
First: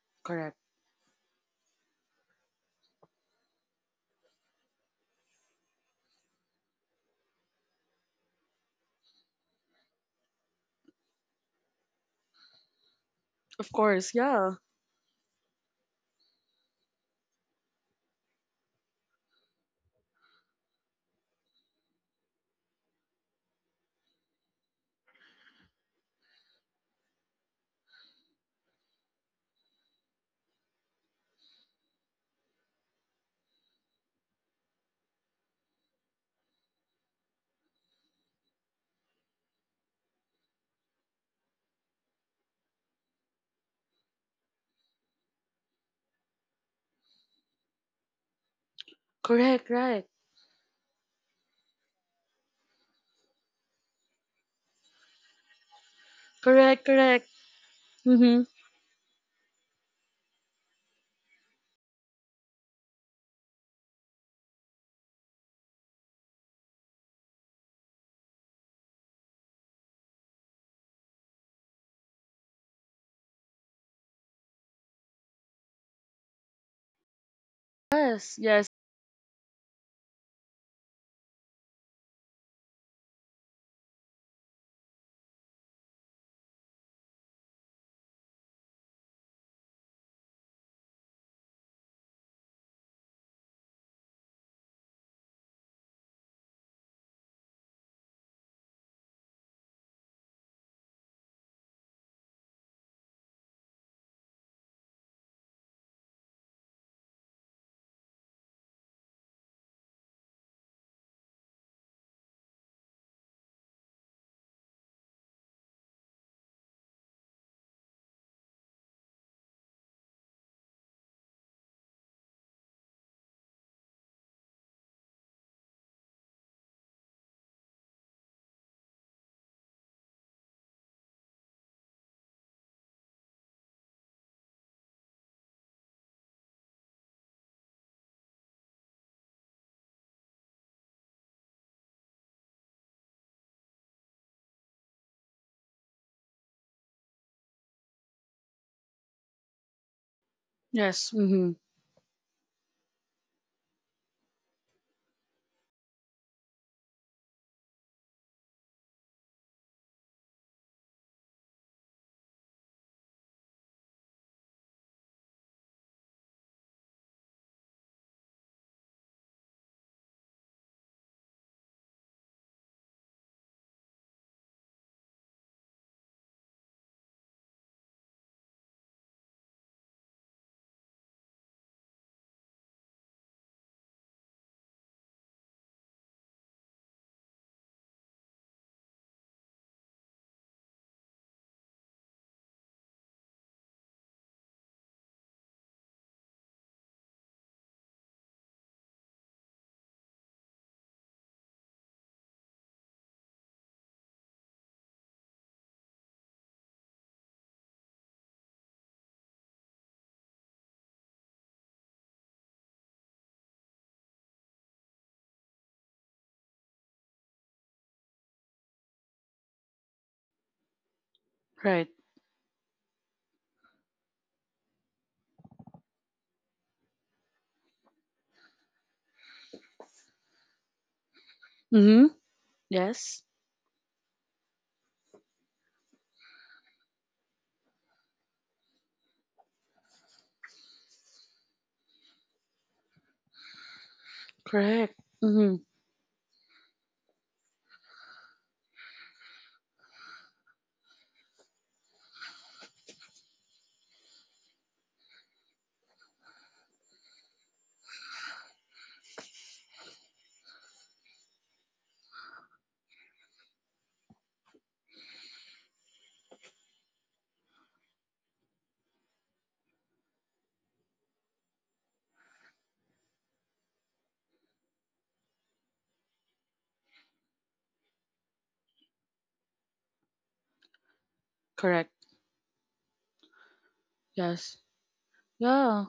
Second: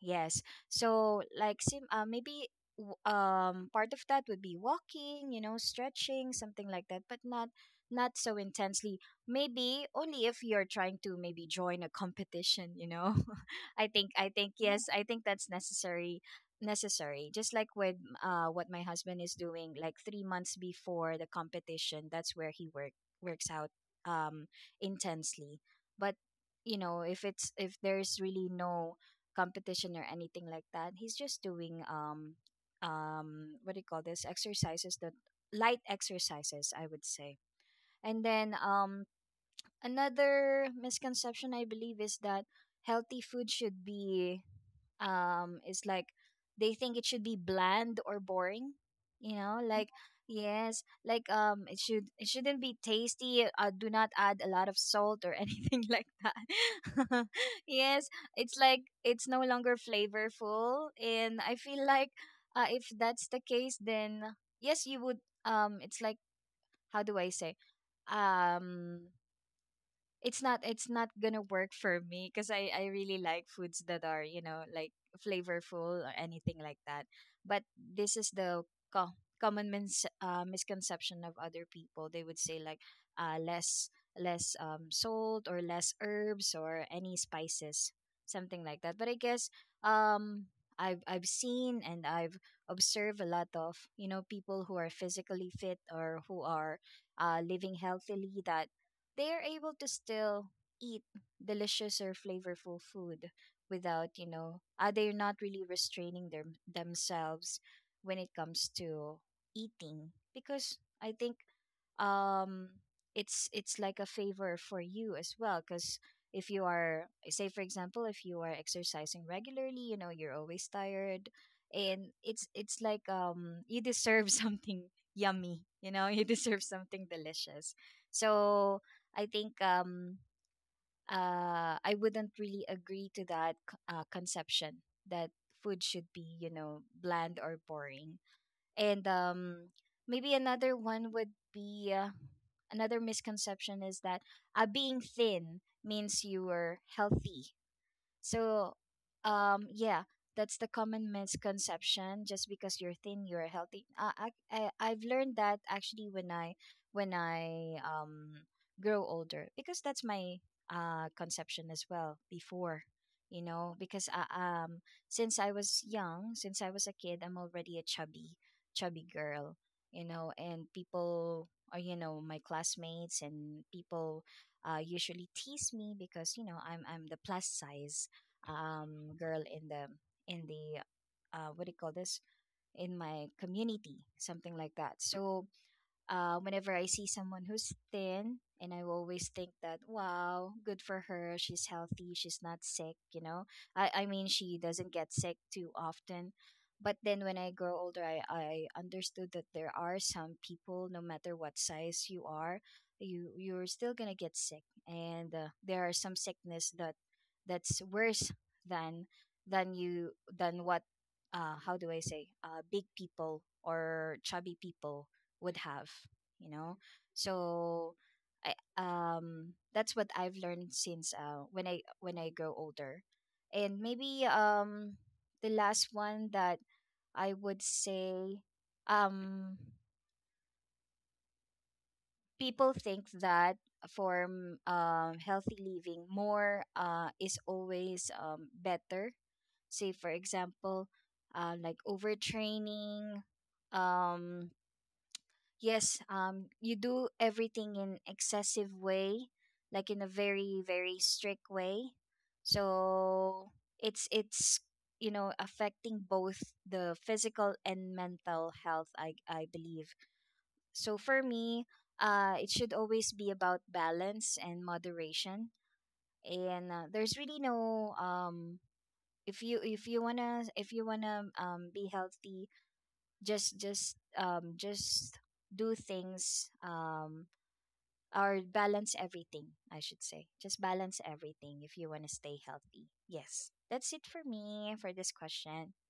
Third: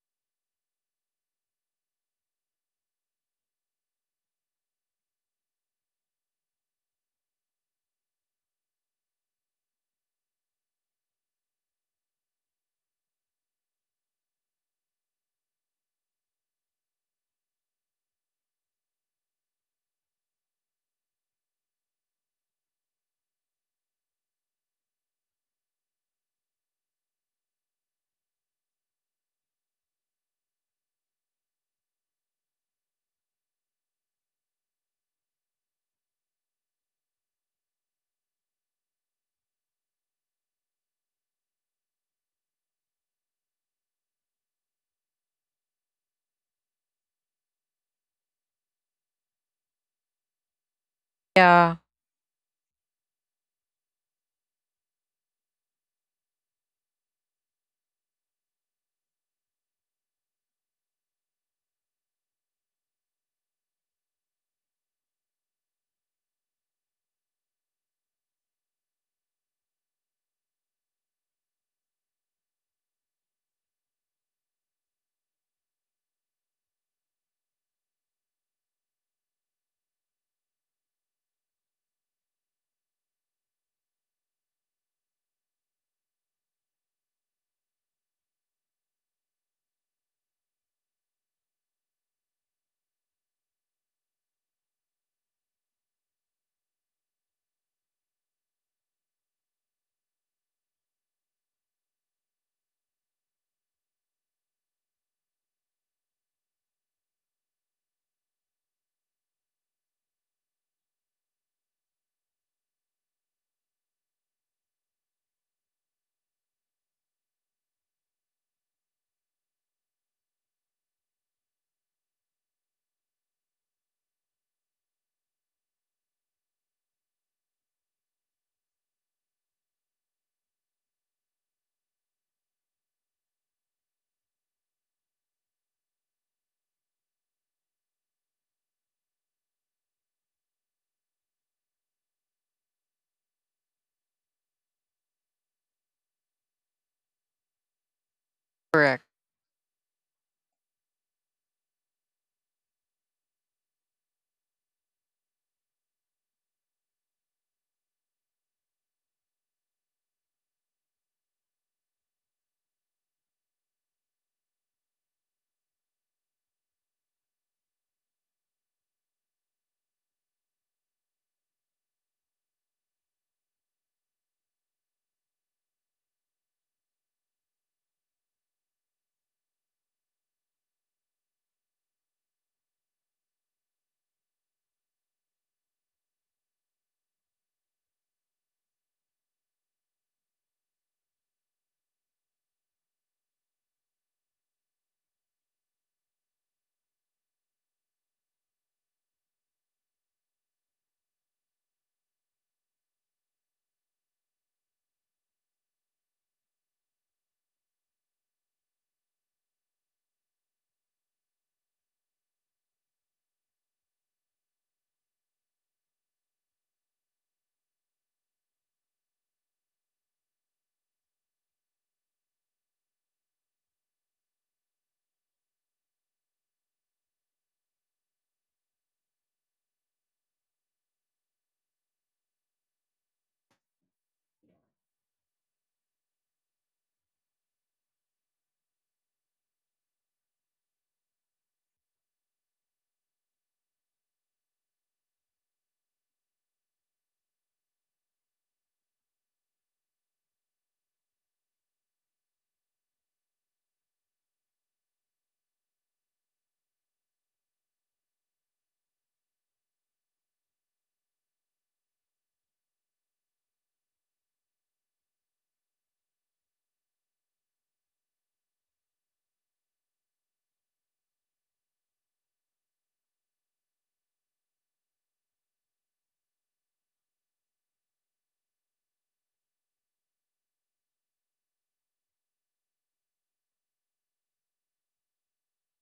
Speaker 3: Yes.
Speaker 1: Correct.
Speaker 3: So like sim uh, maybe, w- um part of that would be walking, you know, stretching, something like that, but not not so intensely. Maybe only if you're trying to maybe join a competition, you know.
Speaker 1: Of
Speaker 3: (laughs) I think
Speaker 1: course.
Speaker 3: I think
Speaker 1: Yeah.
Speaker 3: Yeah. Yes, I think that's necessary necessary. Just like with uh what my husband is doing, like three months before the competition, that's where he work works out um intensely. But, you know, if it's if there's really no competition or anything like that. He's just doing um um what do you call this exercises, that, light exercises I would say. And then um another misconception I believe is that healthy food should be, um is like, they think it should be bland or boring, you know
Speaker 1: Correct.
Speaker 3: like,
Speaker 1: Right.
Speaker 3: yes, like, um
Speaker 2: Yeah.
Speaker 3: it should it shouldn't be tasty, uh, do not add a lot of salt or (laughs) anything like
Speaker 1: Correct.
Speaker 3: that,
Speaker 1: Correct.
Speaker 3: (laughs) yes,
Speaker 1: Mm-hmm.
Speaker 3: it's like it's no longer flavorful, and I feel like, uh, if that's the case, then yes, you would, um it's like, how do I say, um it's not it's not gonna work for me because I I really like foods that are, you know like flavorful or anything like that. But this is
Speaker 1: Yes.
Speaker 3: the
Speaker 1: Yes.
Speaker 3: co- common mins- uh, misconception of other people. They would say, like, uh, less less um, salt or less herbs or any spices, something like that. But I guess, um I've I've seen and I've observed a lot of, you know people who are physically fit or who are, uh, living healthily, that they are able to still eat delicious or flavorful food without, you know uh, they're not really restraining them themselves when it comes to eating, because I think, um it's it's like a favor for you as well, because if you are, say for example, if you are exercising regularly, you know you're always tired, and it's it's like, um you deserve (laughs) something yummy. You know you (laughs) deserve something delicious. So I think, um uh I wouldn't really agree to that c- uh, conception that food should be, you know bland or boring. And um, maybe another one would be, uh, another misconception is that, uh, being thin means you are healthy. So,
Speaker 2: Correct.
Speaker 3: um, yeah, that's the common
Speaker 1: Yes. Mm-hmm.
Speaker 3: misconception. Just because you're thin, you're healthy. Uh, I, I I've learned that actually when I when I um grow older, because that's my uh conception as well before. You know, because I, um, since I was young, since I was a kid, I'm already a chubby, chubby girl. You know, and people, or you know, my classmates and people, uh, usually tease me because you know I'm I'm the plus size um, girl in the in the uh, what do you call this, in my community, something like that. So, uh, whenever I see someone who's thin, and I always think that, wow, good for her. She's healthy. She's not sick, you know? I, I mean, she doesn't get sick too often. But then when I grow older, I, I understood that there are some people, no matter what size you are, you, you're still going to get sick. And uh, there are some sickness that that's worse than than you than what, uh, how do I say, uh, big people or chubby people would have, you know so I um that's what I've learned since, uh when i
Speaker 1: Right.
Speaker 3: when i grow older. And maybe um the last one that I would say, um
Speaker 1: Mhm.
Speaker 3: people think
Speaker 1: Yes.
Speaker 3: that for, um um, healthy living more, uh is always um better. Say for example, uh, like overtraining, um
Speaker 1: Correct. Mhm.
Speaker 3: yes, um you do everything in excessive way, like in a very very strict way. So it's it's you know affecting both the physical and mental health, i i believe. So for me, uh it should always be about balance and moderation. And, uh, there's really no, um if you if you wanna if you wanna um be healthy, just just um just do things, um or balance everything, I should say. Just balance everything if you
Speaker 1: Correct.
Speaker 3: want to stay healthy. Yes. That's it for
Speaker 1: Yes.
Speaker 3: me for this question.
Speaker 1: Yeah.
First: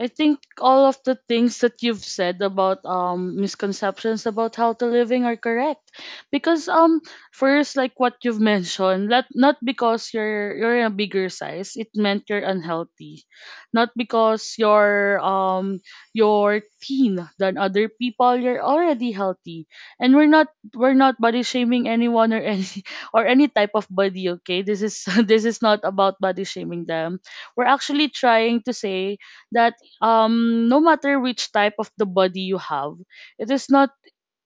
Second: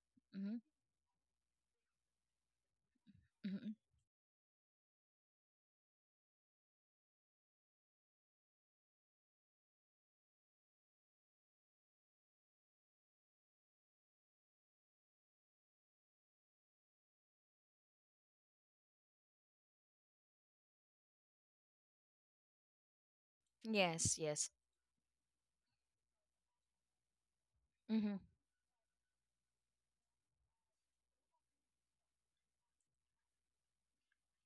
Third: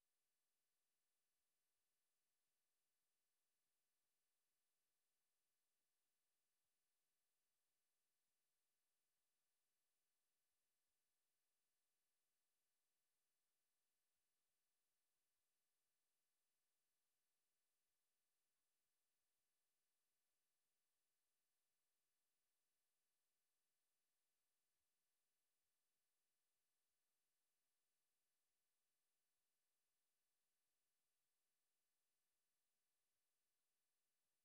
Speaker 1: I think
Speaker 3: Mm-hmm.
Speaker 1: all of the things that you've said about um
Speaker 3: Mm-hmm.
Speaker 1: misconceptions about healthy living are correct. Because um first, like what you've mentioned, not not because you're you're in a bigger size, it meant you're unhealthy. Not because you're um you're thin than other people, you're already healthy. And we're not we're not body shaming anyone or any (laughs) or any type of
Speaker 3: Yes,
Speaker 1: body,
Speaker 3: yes.
Speaker 1: okay? This is (laughs) this is not about body shaming them. We're actually
Speaker 3: Mm-hmm.
Speaker 1: trying to say that um no matter which type of the body you have, it is not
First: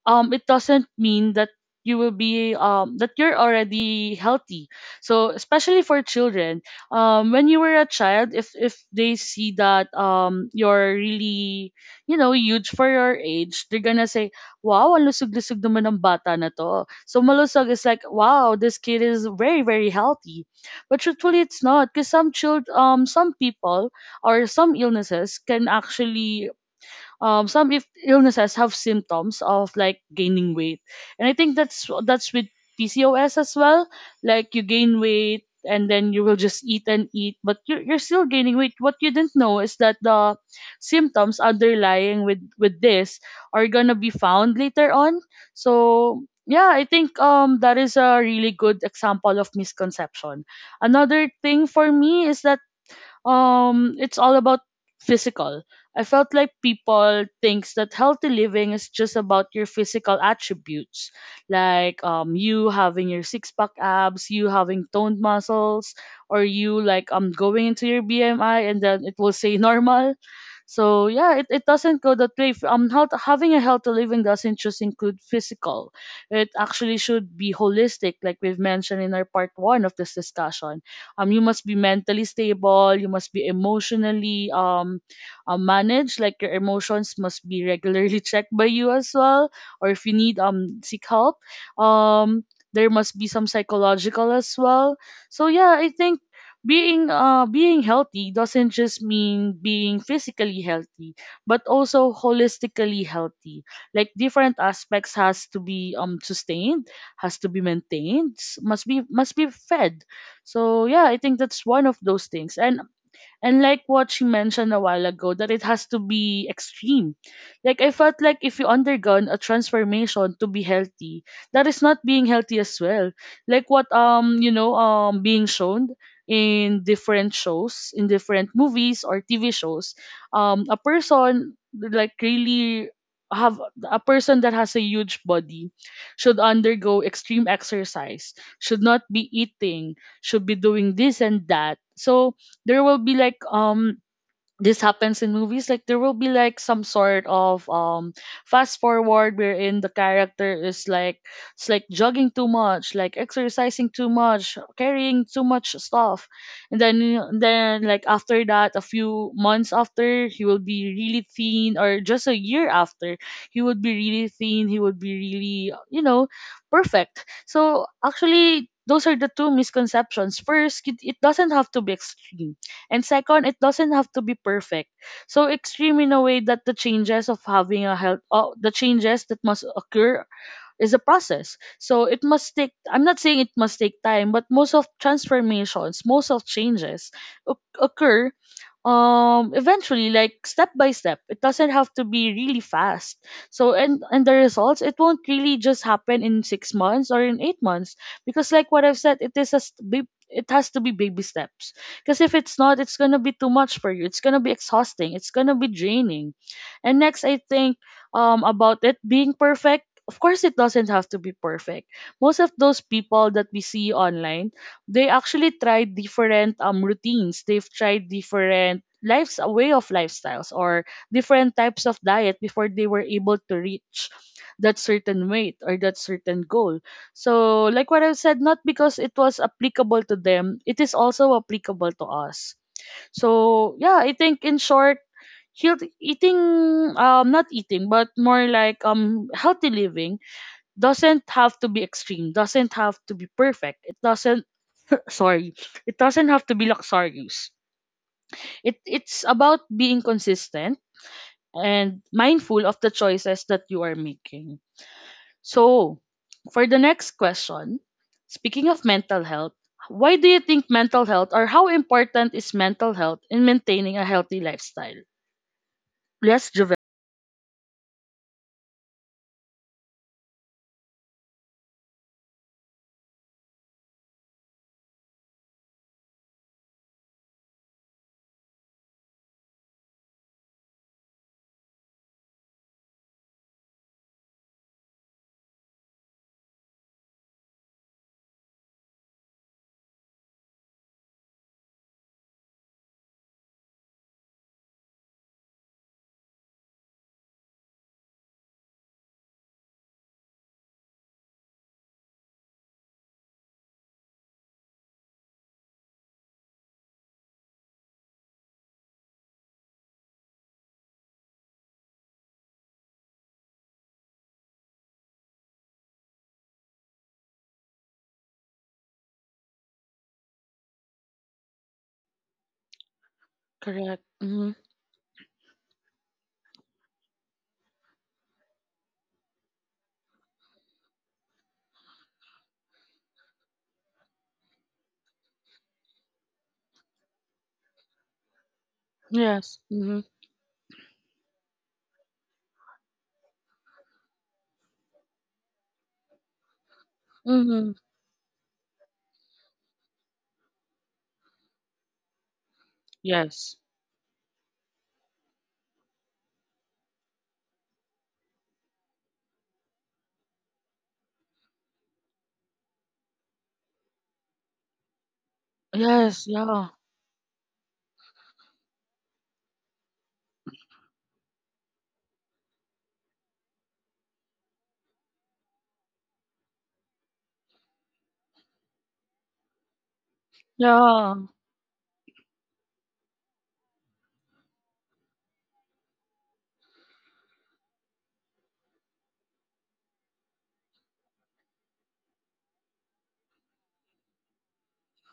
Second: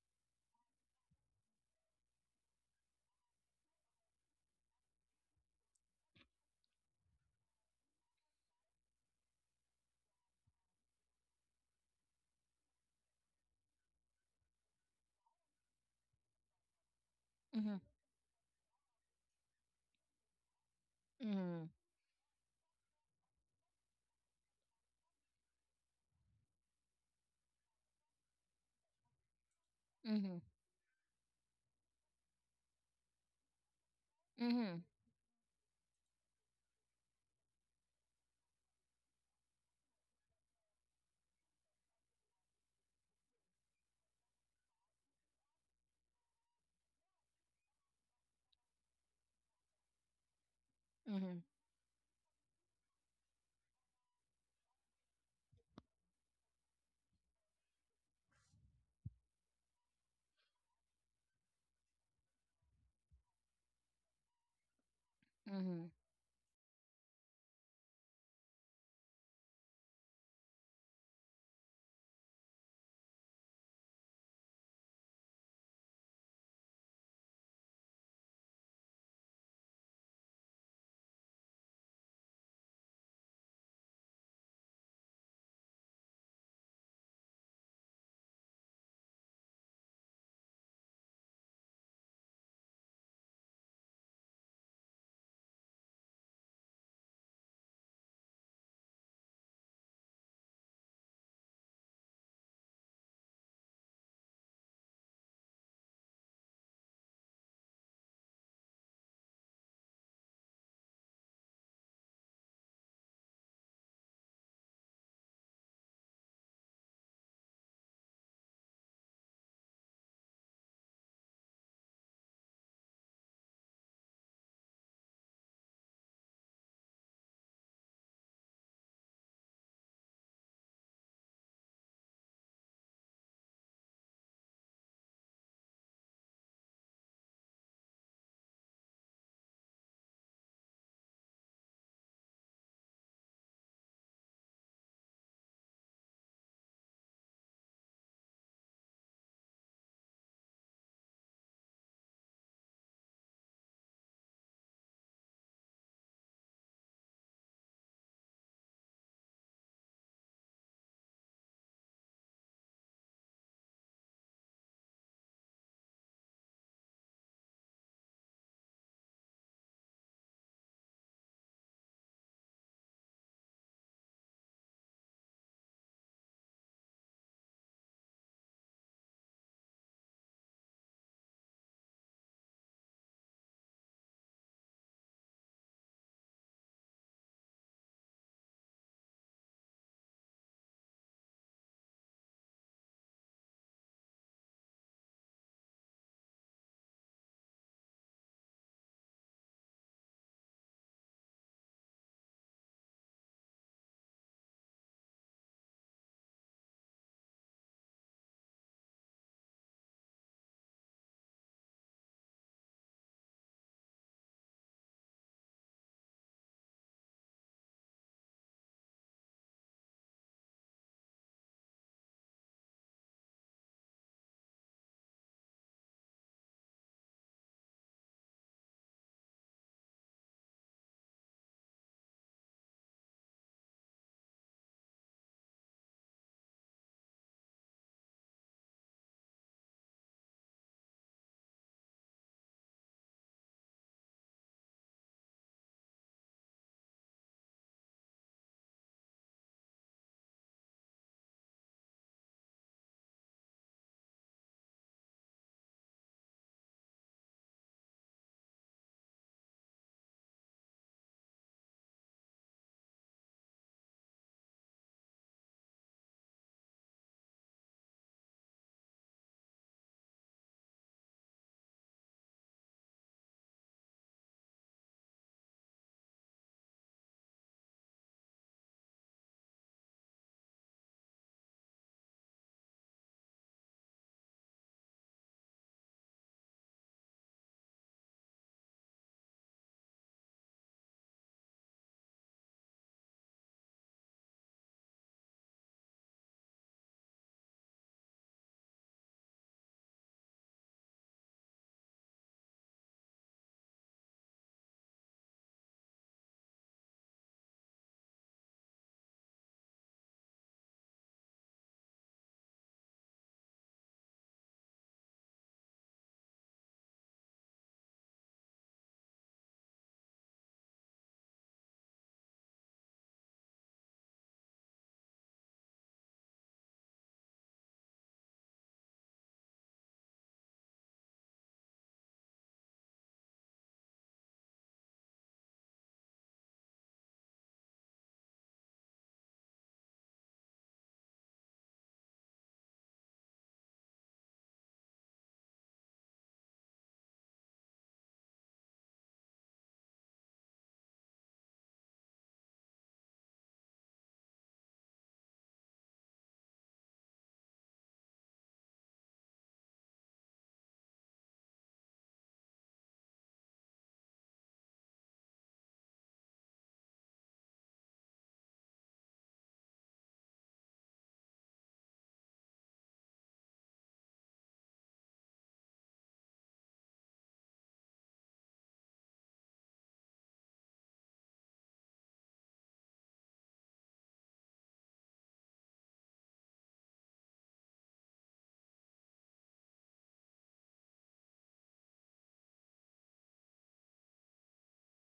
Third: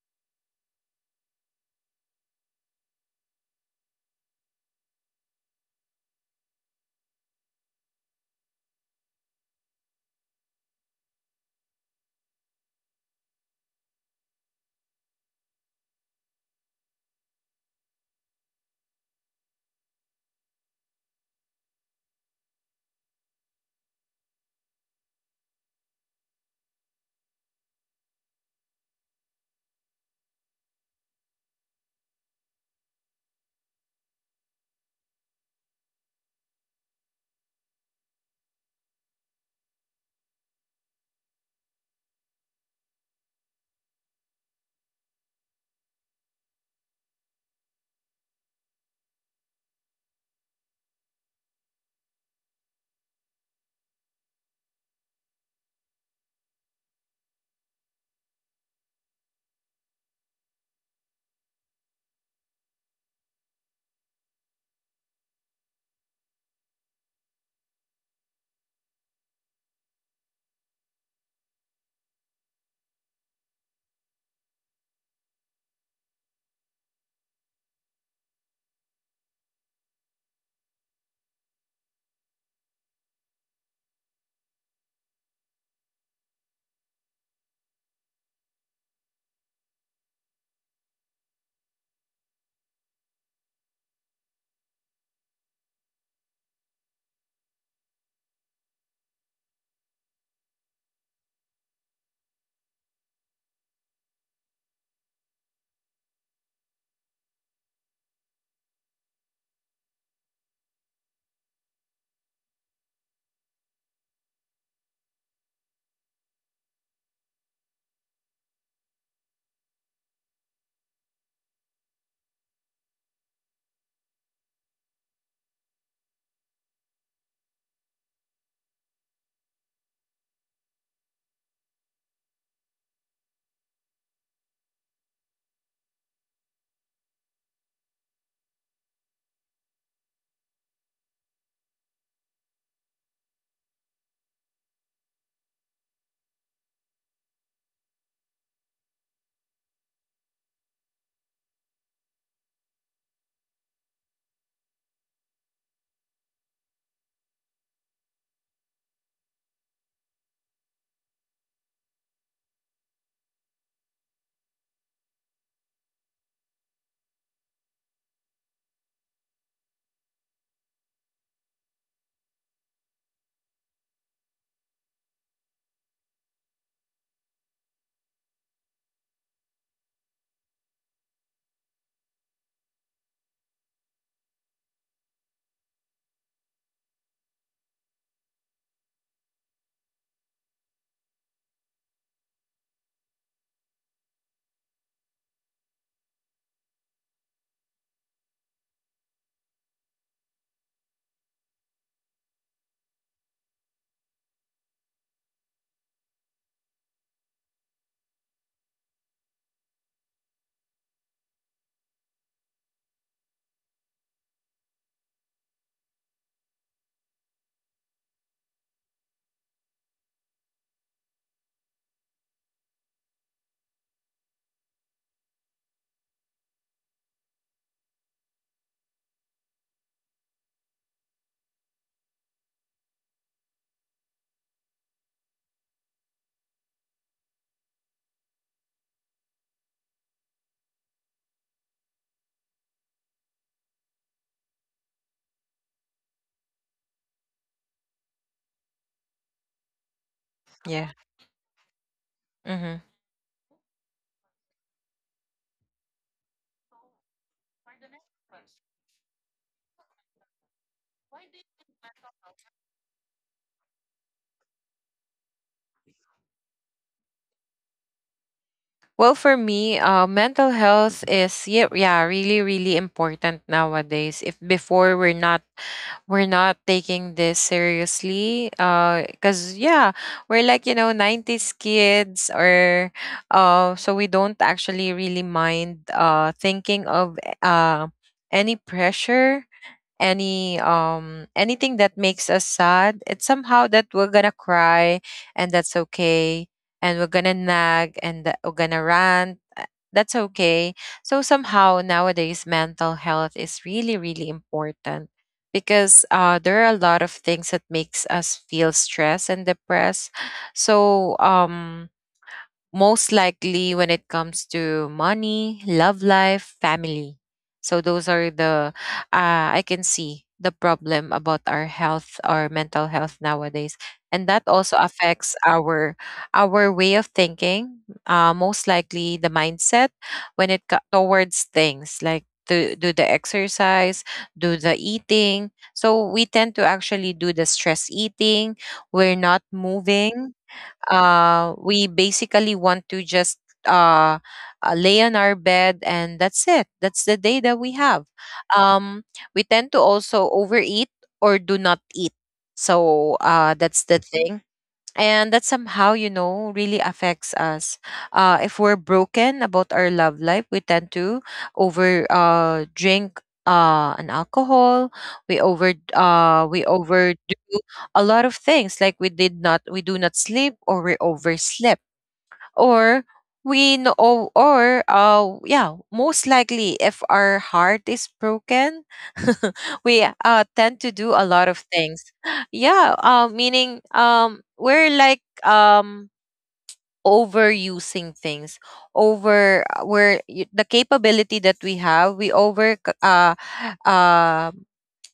Speaker 1: um it doesn't mean that you will be um that you're already healthy. So especially for children, um when you were a child, if if they see that um you're really, you know, huge for your age, they're gonna say wow, ang lusog-lusog naman ng bata na to. So malusog
Speaker 3: Mm-hmm.
Speaker 1: is like wow, this kid is very very healthy. But truthfully,
Speaker 3: Mm-hmm.
Speaker 1: it's not, because some child um some people or some illnesses can actually um, some if illnesses have symptoms of like
Speaker 3: Mm-hmm.
Speaker 1: gaining weight, and I think that's that's with P C O S as well. Like you
Speaker 3: Mm-hmm.
Speaker 1: gain weight, and then you will just eat and eat, but you're you're still gaining weight. What you didn't know is that the symptoms underlying with with this are gonna be found later on. So yeah, I think um that is a really good example of misconception. Another
Speaker 3: Mm-hmm.
Speaker 1: thing for me is that um it's all about physical. I felt like people thinks that healthy living is just about your physical attributes, like um you having your six pack abs, you having toned
Speaker 3: Mm-hmm.
Speaker 1: muscles, or you like um going into your BMI and then it will say normal. So yeah, it, it doesn't go that way. Um health, having a healthy living doesn't just include physical, it actually should be holistic, like we've mentioned in our part one of this discussion. Um you must be mentally stable, you must be emotionally um uh, managed, like your emotions must be regularly (laughs) checked by you as well, or if you need, um seek help. um there must be some psychological as well. So yeah, I think being uh being healthy doesn't just mean being physically healthy, but also holistically healthy. Like different aspects has to be um sustained, has to be maintained, s- must be must be fed. So yeah, I think that's one of those things. And And like what she mentioned a while ago, that it has to be extreme. Like I felt like if you undergone a transformation to be healthy, that is not being healthy as well. Like what um you know um being shown in different shows, in different movies or T V shows, um a person like really have a person that has a huge body should undergo extreme exercise, should not be eating, should be doing this and that. So there will be like um this happens in movies, like there will be like some sort of um fast forward wherein the character is like it's like jogging too much, like exercising too much, carrying too much stuff, and then you- then like after that a few months after, he will be really thin, or just a year after he would be really thin, he would be really, you know, perfect. So actually those are the two misconceptions: first, it, it doesn't have to be extreme, and second, it doesn't have to be perfect. So extreme in a way that the changes of having a health, uh, the changes that must occur is a process. So it must take, I'm not saying it must take time, but most of transformations, most of changes oc- occur um eventually, like step by step. It doesn't have to be really fast. So and and the results, it won't really just happen in six months or in eight months, because like what I've said, it is a st- bab- it has to be baby steps, because if it's not, it's going to be too much for you, it's going to be exhausting, it's going to be draining. And next I think um about it being perfect, of course it doesn't have to be perfect. Most of those people that we see online, they actually tried different um routines, they've tried different lives, a way of lifestyles, or different types of diet before they were able to reach that certain weight or that certain goal. So like what I've said, not because it was applicable to them, it is also applicable to us. So yeah, I think in short, health eating um not eating but more like um healthy living doesn't have to be extreme, doesn't have to be perfect. It doesn't, sorry, it doesn't have to be luxurious. It, it's about being consistent
Speaker 2: Yeah.
Speaker 1: and mindful of
Speaker 2: Mm-hmm.
Speaker 1: the choices that you are making. So, for the next question, speaking of mental health, why do you think mental health, or how important is mental health in maintaining a healthy lifestyle? Yes, Javel.
Speaker 2: Well, for me, uh, mental health is yeah, yeah, really, really important nowadays. If before we're not, we're not taking this seriously, uh, because yeah, we're like you know nineties kids, or uh, so we don't actually really mind uh thinking of uh any pressure, any um anything that makes us sad. It's somehow that we're gonna cry, and that's okay. And we're gonna nag, and that we're gonna rant, uh, that's okay. So somehow nowadays mental health is really, really important, because uh, there are a lot of things that makes us feel stressed and depressed. So um most likely when it comes to money, love life, family. So those are the, uh, I can see the problem about our health, our mental health nowadays.
Speaker 1: Correct.
Speaker 2: And that
Speaker 1: Mm-hmm.
Speaker 2: also affects our our way of thinking, uh, most likely the mindset, when it co- towards things like do do the exercise, do the eating. So we tend to actually do the stress eating. We're not
Speaker 1: Yes. Mm-hmm.
Speaker 2: moving. Uh, we basically want to just, uh, uh, lay on our bed and that's it. That's the day that we
Speaker 1: Mm-hmm.
Speaker 2: have. Um, we tend to also overeat or do not eat. So uh,
Speaker 1: Yes.
Speaker 2: that's the thing. And that somehow, you know, really affects us. Uh if we're broken about our love life, we tend to over uh drink uh an alcohol. We over
Speaker 1: Yes.
Speaker 2: uh we
Speaker 1: Yeah.
Speaker 2: overdo a lot of things, like we did not we do not sleep, or we oversleep, or we know, or, or uh yeah, most likely if our heart is broken, (laughs) we uh tend to do a lot of things. (laughs) Yeah, uh meaning um we're like, um overusing things, over uh, where y- the capability that we have, we over c- uh uh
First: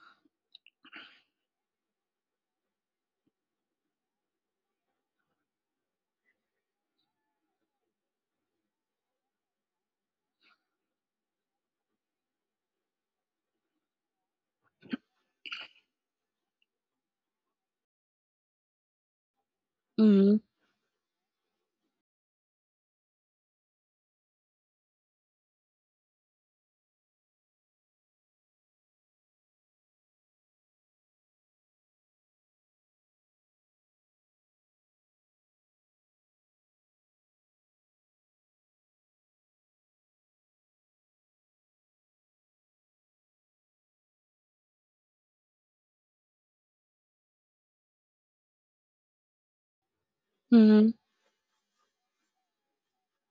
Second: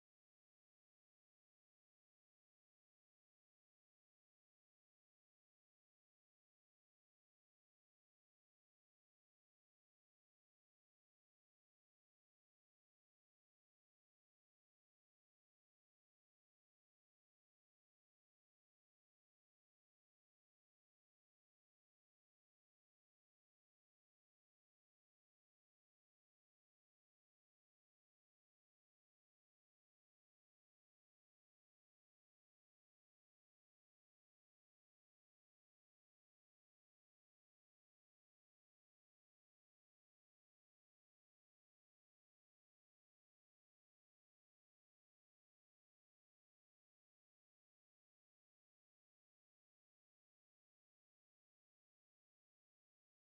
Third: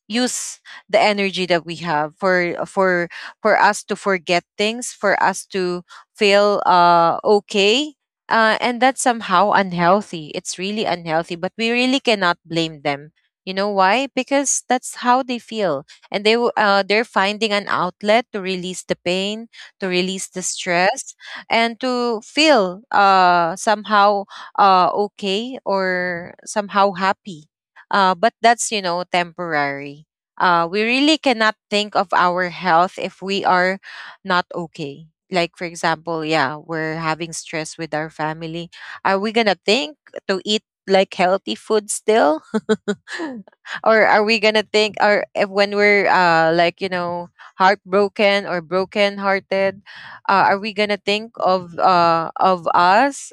Speaker 2: use the energy that we have, for for for us to forget things, for us to feel uh okay. Uh, and that's somehow unhealthy. It's really unhealthy. But we really cannot blame them, you know why? Because that's how they feel. And they w- uh, they're finding an outlet to release the pain, to release the
Speaker 1: Yeah.
Speaker 2: stress, and to feel uh somehow uh okay, or somehow happy. Uh, but that's, you know, temporary. Uh, we really cannot think of our health if we are not okay. Like, for example, yeah, we're having stress with our family. Are we going to think to eat like healthy food still? (laughs) Or are we gonna think, or if when we're uh like, you know, heartbroken or broken hearted, uh, are we
Speaker 1: Mhm.
Speaker 2: gonna think of uh of us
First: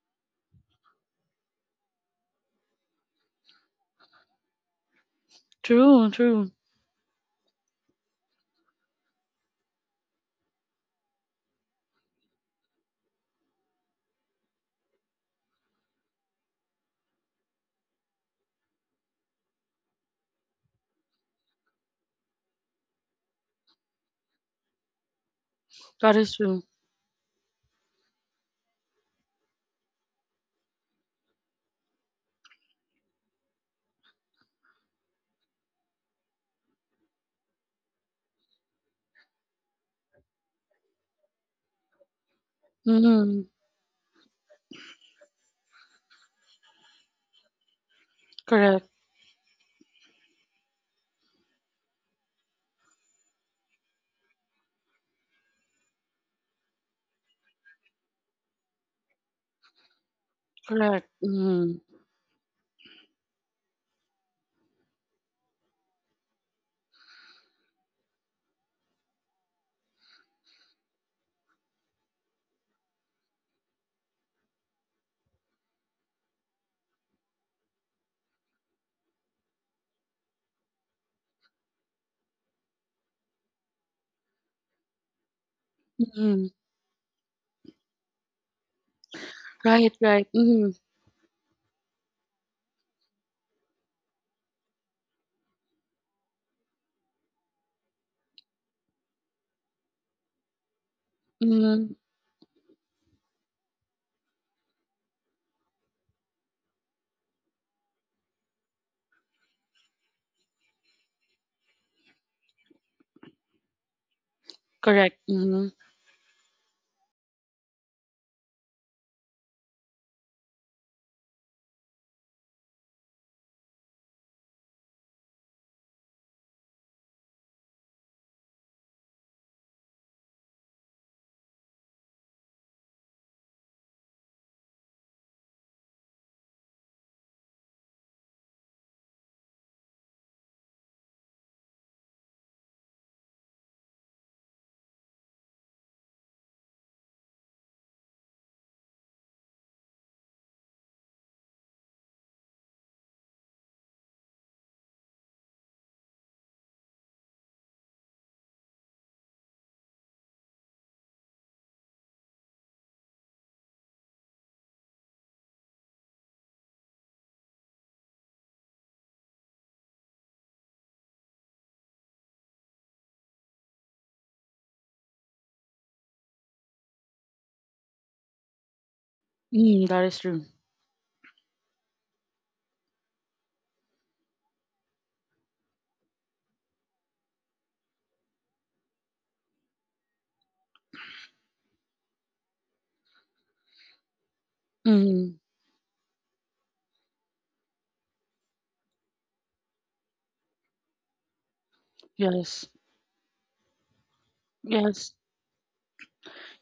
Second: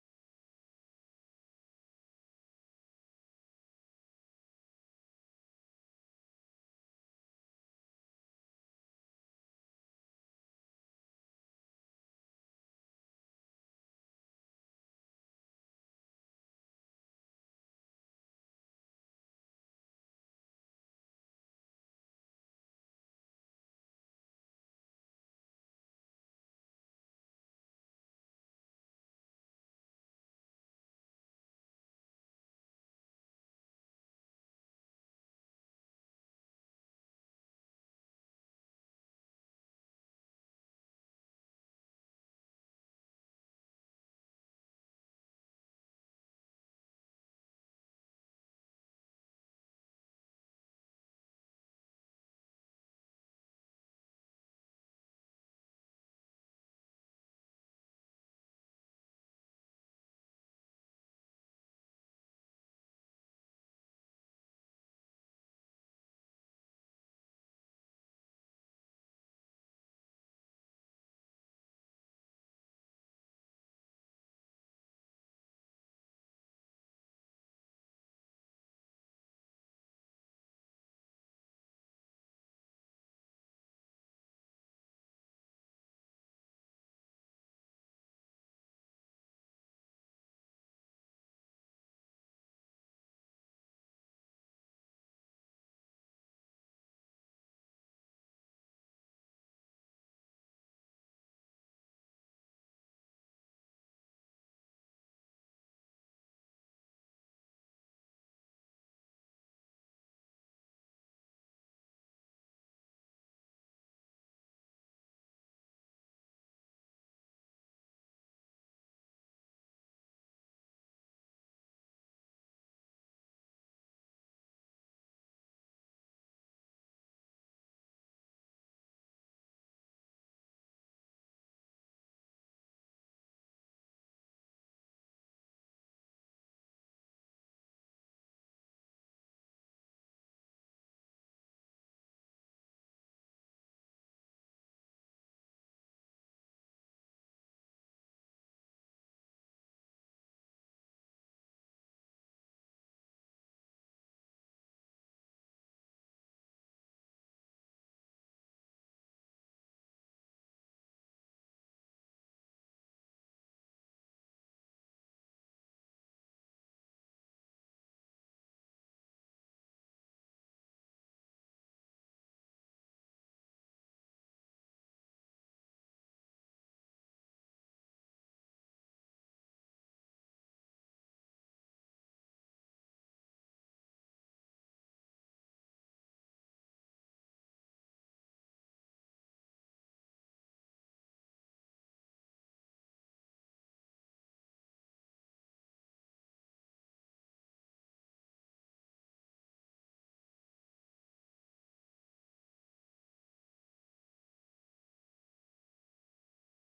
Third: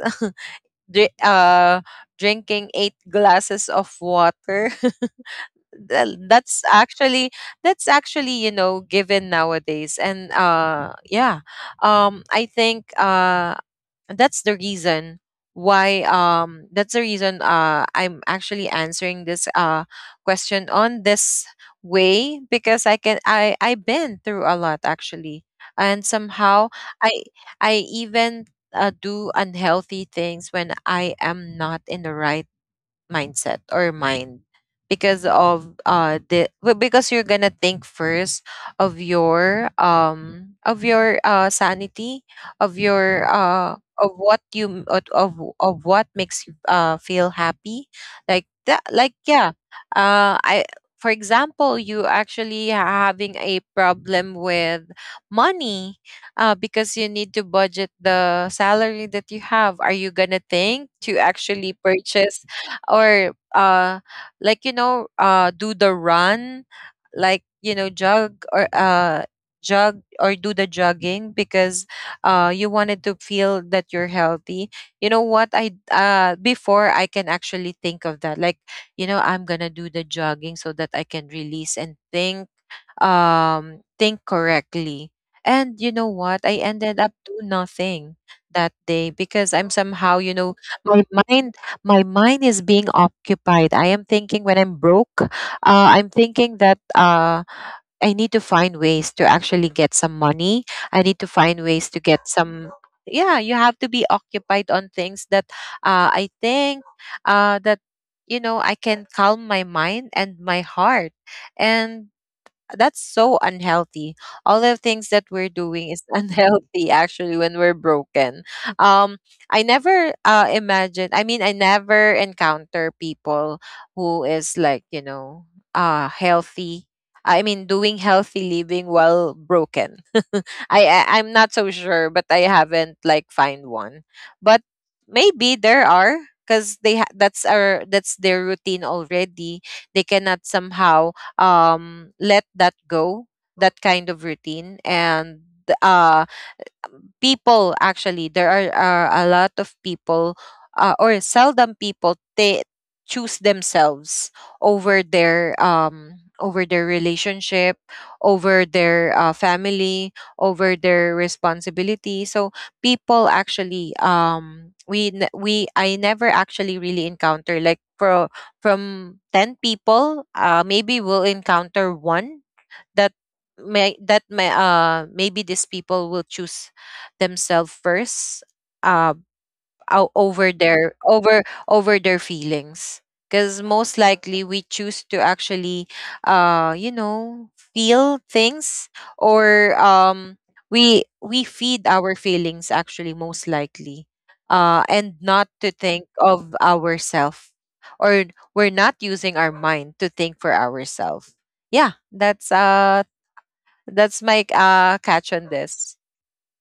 Speaker 2: (laughs) dri- uh drinking eight glasses of water?
Speaker 1: True,
Speaker 2: Well,
Speaker 1: true.
Speaker 2: that's actually, that's actually, you know, given nowadays. And uh yeah, um I think uh that's the reason why, um that's the reason uh I'm actually answering this uh question on this way, because I can, i I've been through a lot actually. And
Speaker 1: That is
Speaker 2: somehow,
Speaker 1: true.
Speaker 2: i I even uh, do unhealthy things when I am not in the right mindset or mind. Because of uh the well, because you're gonna think first of your, um of your uh sanity, of your,
Speaker 1: Mhm.
Speaker 2: uh of what you of of of what makes you uh feel happy. Like that,
Speaker 1: Correct,
Speaker 2: like, yeah. Uh i for example, you actually having a problem with money, uh, because you need to budget the salary that you have. Are you gonna think
Speaker 1: correct.
Speaker 2: to actually
Speaker 1: Mhm.
Speaker 2: purchase? Or uh like, you know, uh do the run, like, you know, jog, or uh jog or do the jogging, because uh you wanted to feel that you're healthy? You know what, I uh before I can actually think of that, like, you know, I'm gonna do the jogging so that I can release and think, um, think correctly. And you know what?
Speaker 1: Mhm.
Speaker 2: I ended up doing nothing that day because I'm
Speaker 1: Right,
Speaker 2: somehow, you
Speaker 1: right.
Speaker 2: know,
Speaker 1: Mhm.
Speaker 2: my mind, my mind is being occupied. I am thinking, when I'm broke, uh, I'm thinking that, uh, I need to find ways to actually get some money. I need to find ways to
Speaker 1: Mhm.
Speaker 2: get some. Yeah, you have to be occupied on things that, uh, I think, uh, that, you know, I can calm my mind and my heart, and that's so unhealthy. All the things
Speaker 1: Correct.
Speaker 2: that we're
Speaker 1: Mhm.
Speaker 2: doing is (laughs) unhealthy actually when we're broken. Um, I never uh imagine. I mean, I never encounter people who is like, you know, uh healthy. I mean, doing healthy living while broken. (laughs) I, I I'm not so sure, but I haven't like find one. But maybe there are, because they ha- that's our that's their routine already. They cannot somehow, um, let that go, that kind of routine. And uh, people actually, there are, are a lot of people, uh, or seldom people, they choose themselves over their, um over their relationship, over their, uh, family, over their responsibility. So people actually, um we ne- we I never actually really encounter like pro, from ten people uh maybe we'll encounter one that may that may, uh maybe these people will choose themselves first, uh
Speaker 1: Mhm. That is
Speaker 2: o-
Speaker 1: true.
Speaker 2: over their, over over their feelings. Because most likely we choose to actually, uh you know, feel things, or um we we feed our feelings actually most likely, uh and
Speaker 1: Mhm.
Speaker 2: not to think of ourselves, or we're not using our mind to think for ourselves. Yeah, that's
Speaker 1: Yes.
Speaker 2: uh that's my uh,
Speaker 1: Yes.
Speaker 2: catch on this.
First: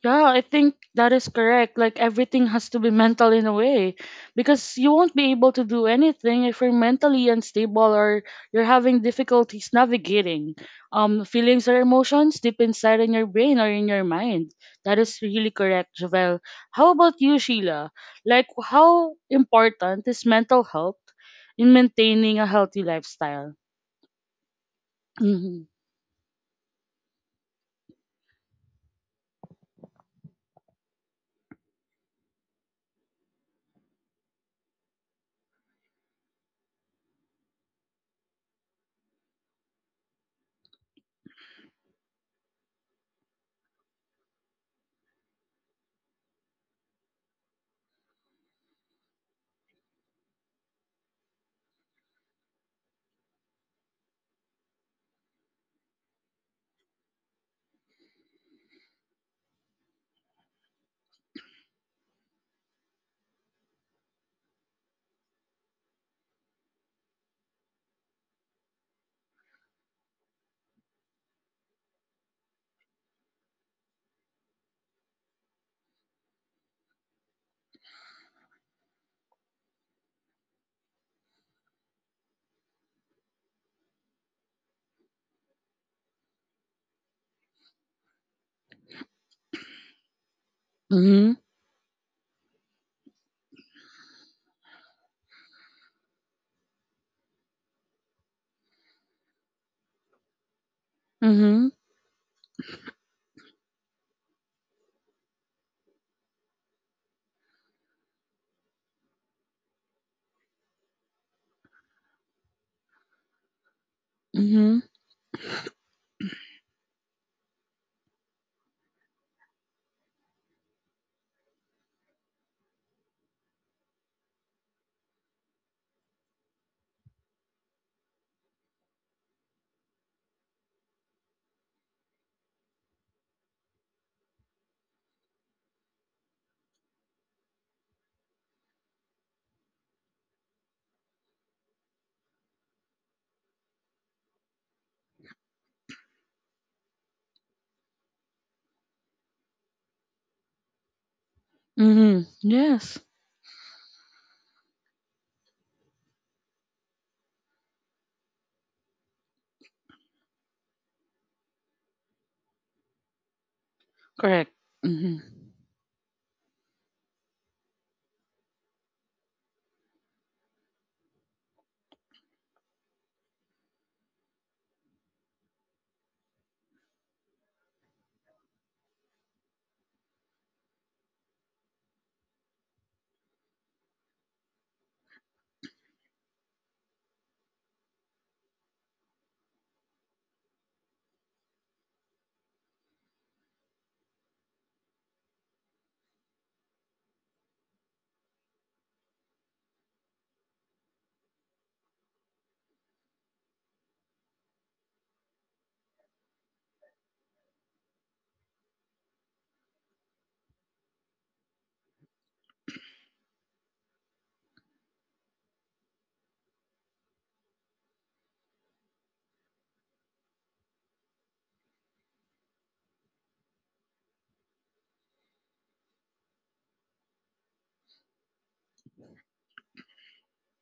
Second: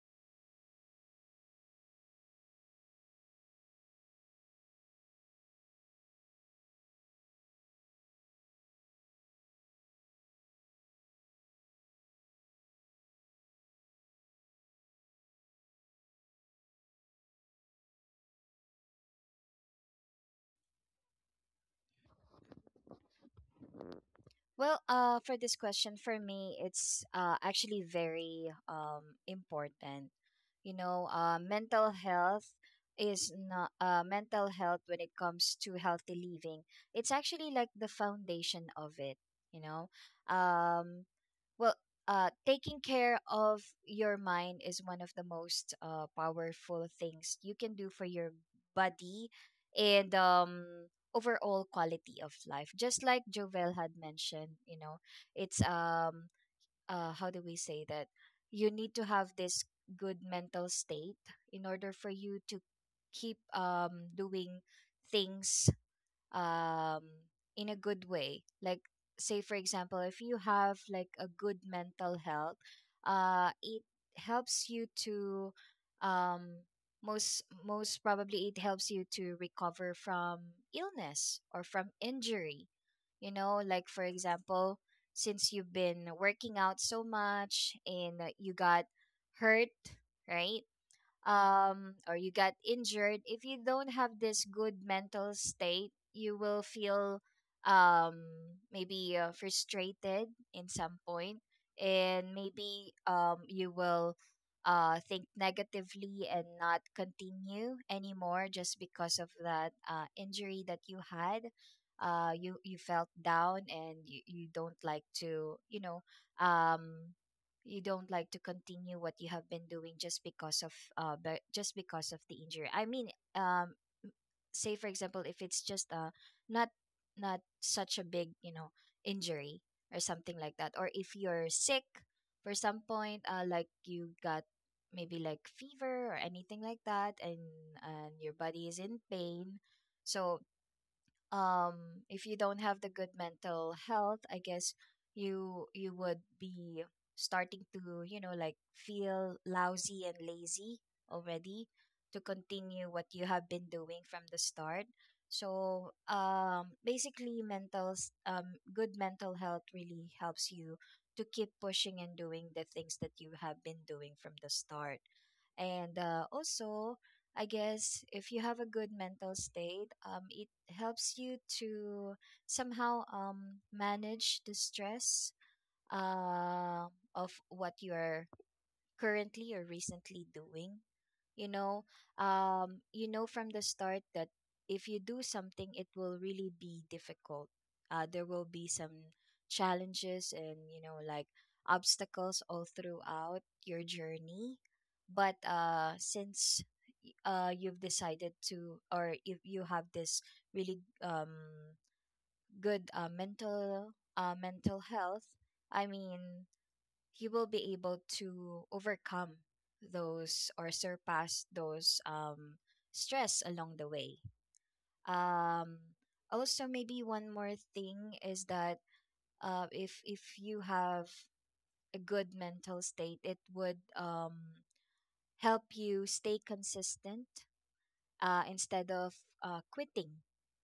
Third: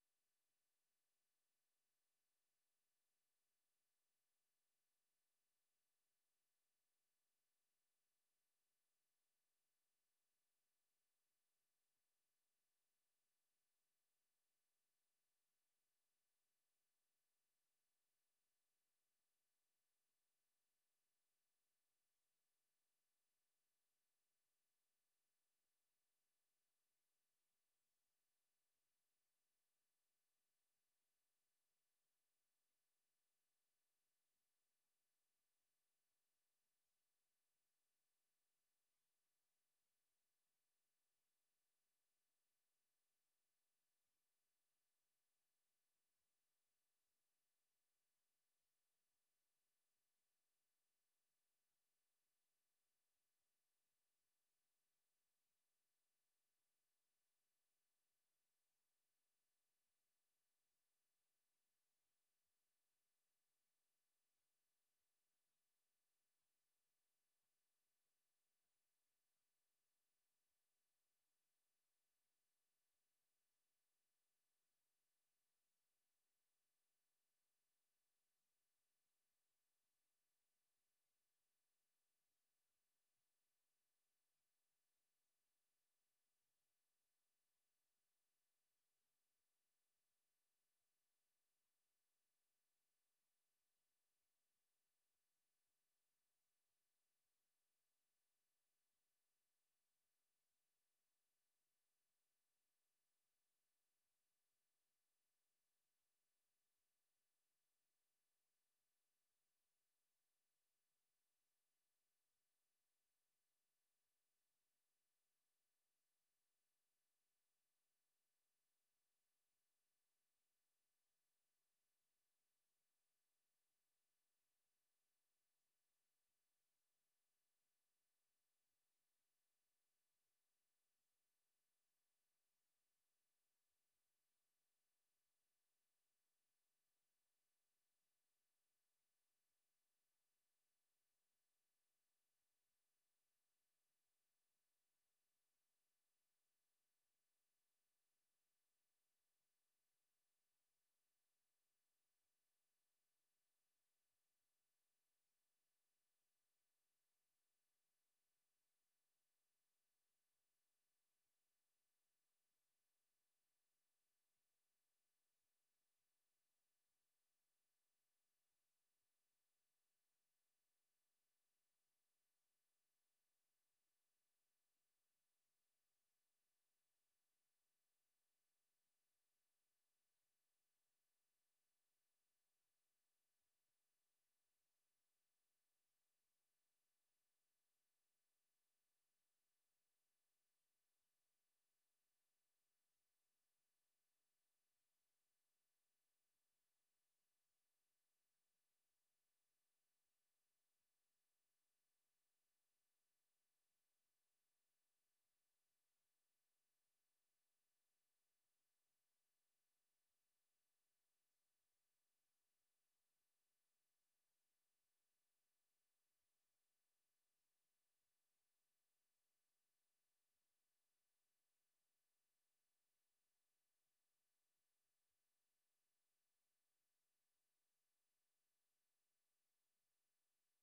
Speaker 1: Yeah, I think that is correct. Like everything has to be mental in a way, because you won't be able to do anything if you're mentally unstable, or you're having difficulties navigating um feelings or emotions deep inside in your brain or in your mind. That is really correct, Javel. How about you, Sheila? Like how important is mental health in maintaining a healthy lifestyle?
Speaker 3: Well, uh, for this
Speaker 1: Mhm.
Speaker 3: question, for me, it's uh, actually very um, important. You know uh, mental health is not, uh, mental health, when it comes to healthy living, it's actually like the foundation of it. you know um well, uh taking care of your mind is one of the most uh powerful things you can do for your body, and um overall quality of life, just like Jovel had mentioned you know it's, um uh, how do we say that? You need to have this good mental state in order for you to keep, um, doing things, um, in a good way. Like, say, for example, if you have like a good mental health, uh, it helps you to, um, most most probably it helps you to recover from illness or from injury. You know like, for example, since you've been working out so much and, uh, you got hurt, right?
Speaker 1: Mhm.
Speaker 3: Um, or you got injured. If you don't have this good mental state, you will feel, um, maybe, uh, frustrated in some point,
Speaker 1: Mhm.
Speaker 3: and maybe, um, you will, uh, think negatively and not continue anymore just because of that uh, injury that you had. Uh, you you felt down and you, you don't
Speaker 1: Mhm.
Speaker 3: like to you know um you don't like to continue what you have been doing just because of uh be- just because of the injury i mean um Say, for example, if it's just uh not not such a big you know injury or something like that, or if you're sick for some point, uh like you got maybe like fever or anything like that, and and your body is in pain. So um if you don't have the good mental health, I guess you you would be starting to, you know, like feel lousy and lazy already to
Speaker 1: Mhm.
Speaker 3: continue
Speaker 1: Yes.
Speaker 3: what you have been doing from the start. So um basically mental s- um good mental health really helps you to keep pushing and doing the things that you have been doing from the
Speaker 1: Correct.
Speaker 3: start.
Speaker 1: Mhm.
Speaker 3: And uh, also, I guess if you have a good mental state, um, it helps you to somehow um, manage the stress uh, of what you are currently or recently doing, you know. Um you know from the start that if you do something, it will really be difficult. Uh there will be some challenges, and you know like obstacles all throughout your journey. But uh since y- uh you've decided to, or if you have this really um good uh mental uh mental health, I mean, you will be able to overcome those or surpass those um, stress along the way. Um, Also, maybe one more thing is that, uh, if if you have a good mental state, it would um, help you stay consistent, uh, instead of uh, quitting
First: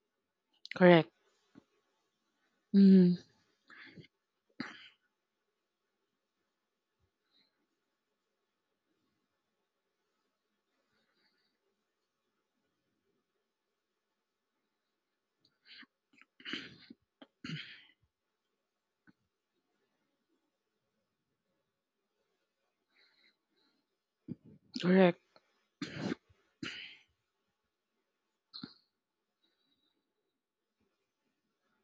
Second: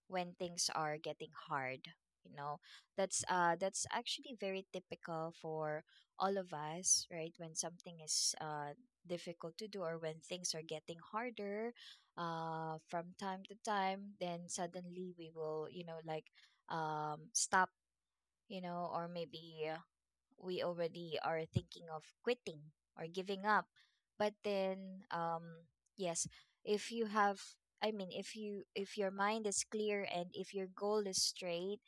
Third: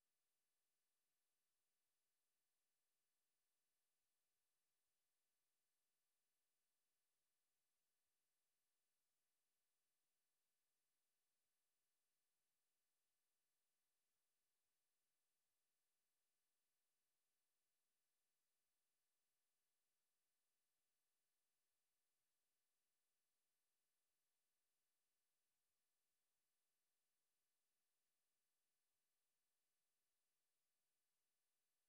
Speaker 3: when things are
Speaker 1: Correct.
Speaker 3: getting hard, you know.
Speaker 1: Mm,
Speaker 3: That's uh that's actually very typical for all of us, right? When something is uh difficult to do, or when things are getting harder uh from time to time, then suddenly we will, you know, like um stop, you know, or maybe we already are thinking of quitting or giving up. But then,
Speaker 1: correct.
Speaker 3: um, yes, if you have, I mean, if you if your mind is clear and if your goal is straight,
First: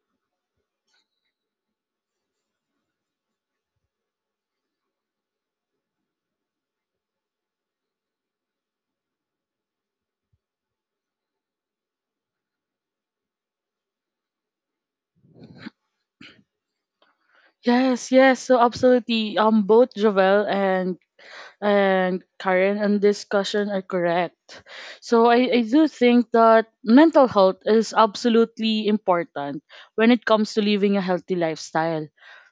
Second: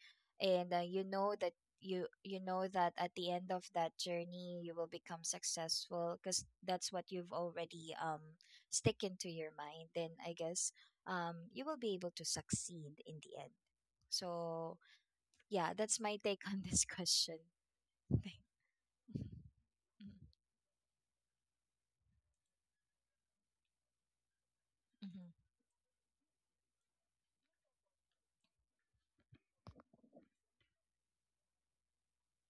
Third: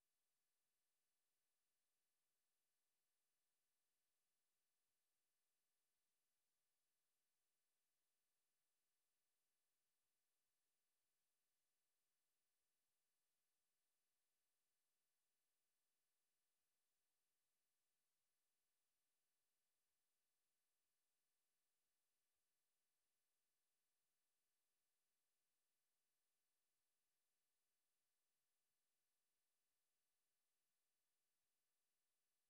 Speaker 3: and uh, you know that you you know that at the end of that journey you will become successful because that's what you've already um stick into your mind. Then I guess um you will be able to succeed in the end. So yeah, that's my take (laughs) on this question.
Speaker 1: Yes,
Speaker 3: (laughs)
Speaker 1: yes. So absolutely. Um, both
Speaker 3: Mm-hmm.
Speaker 1: Jovel and and Karen and discussion are correct. So I, I do think that mental health is absolutely important when it comes to living a healthy lifestyle.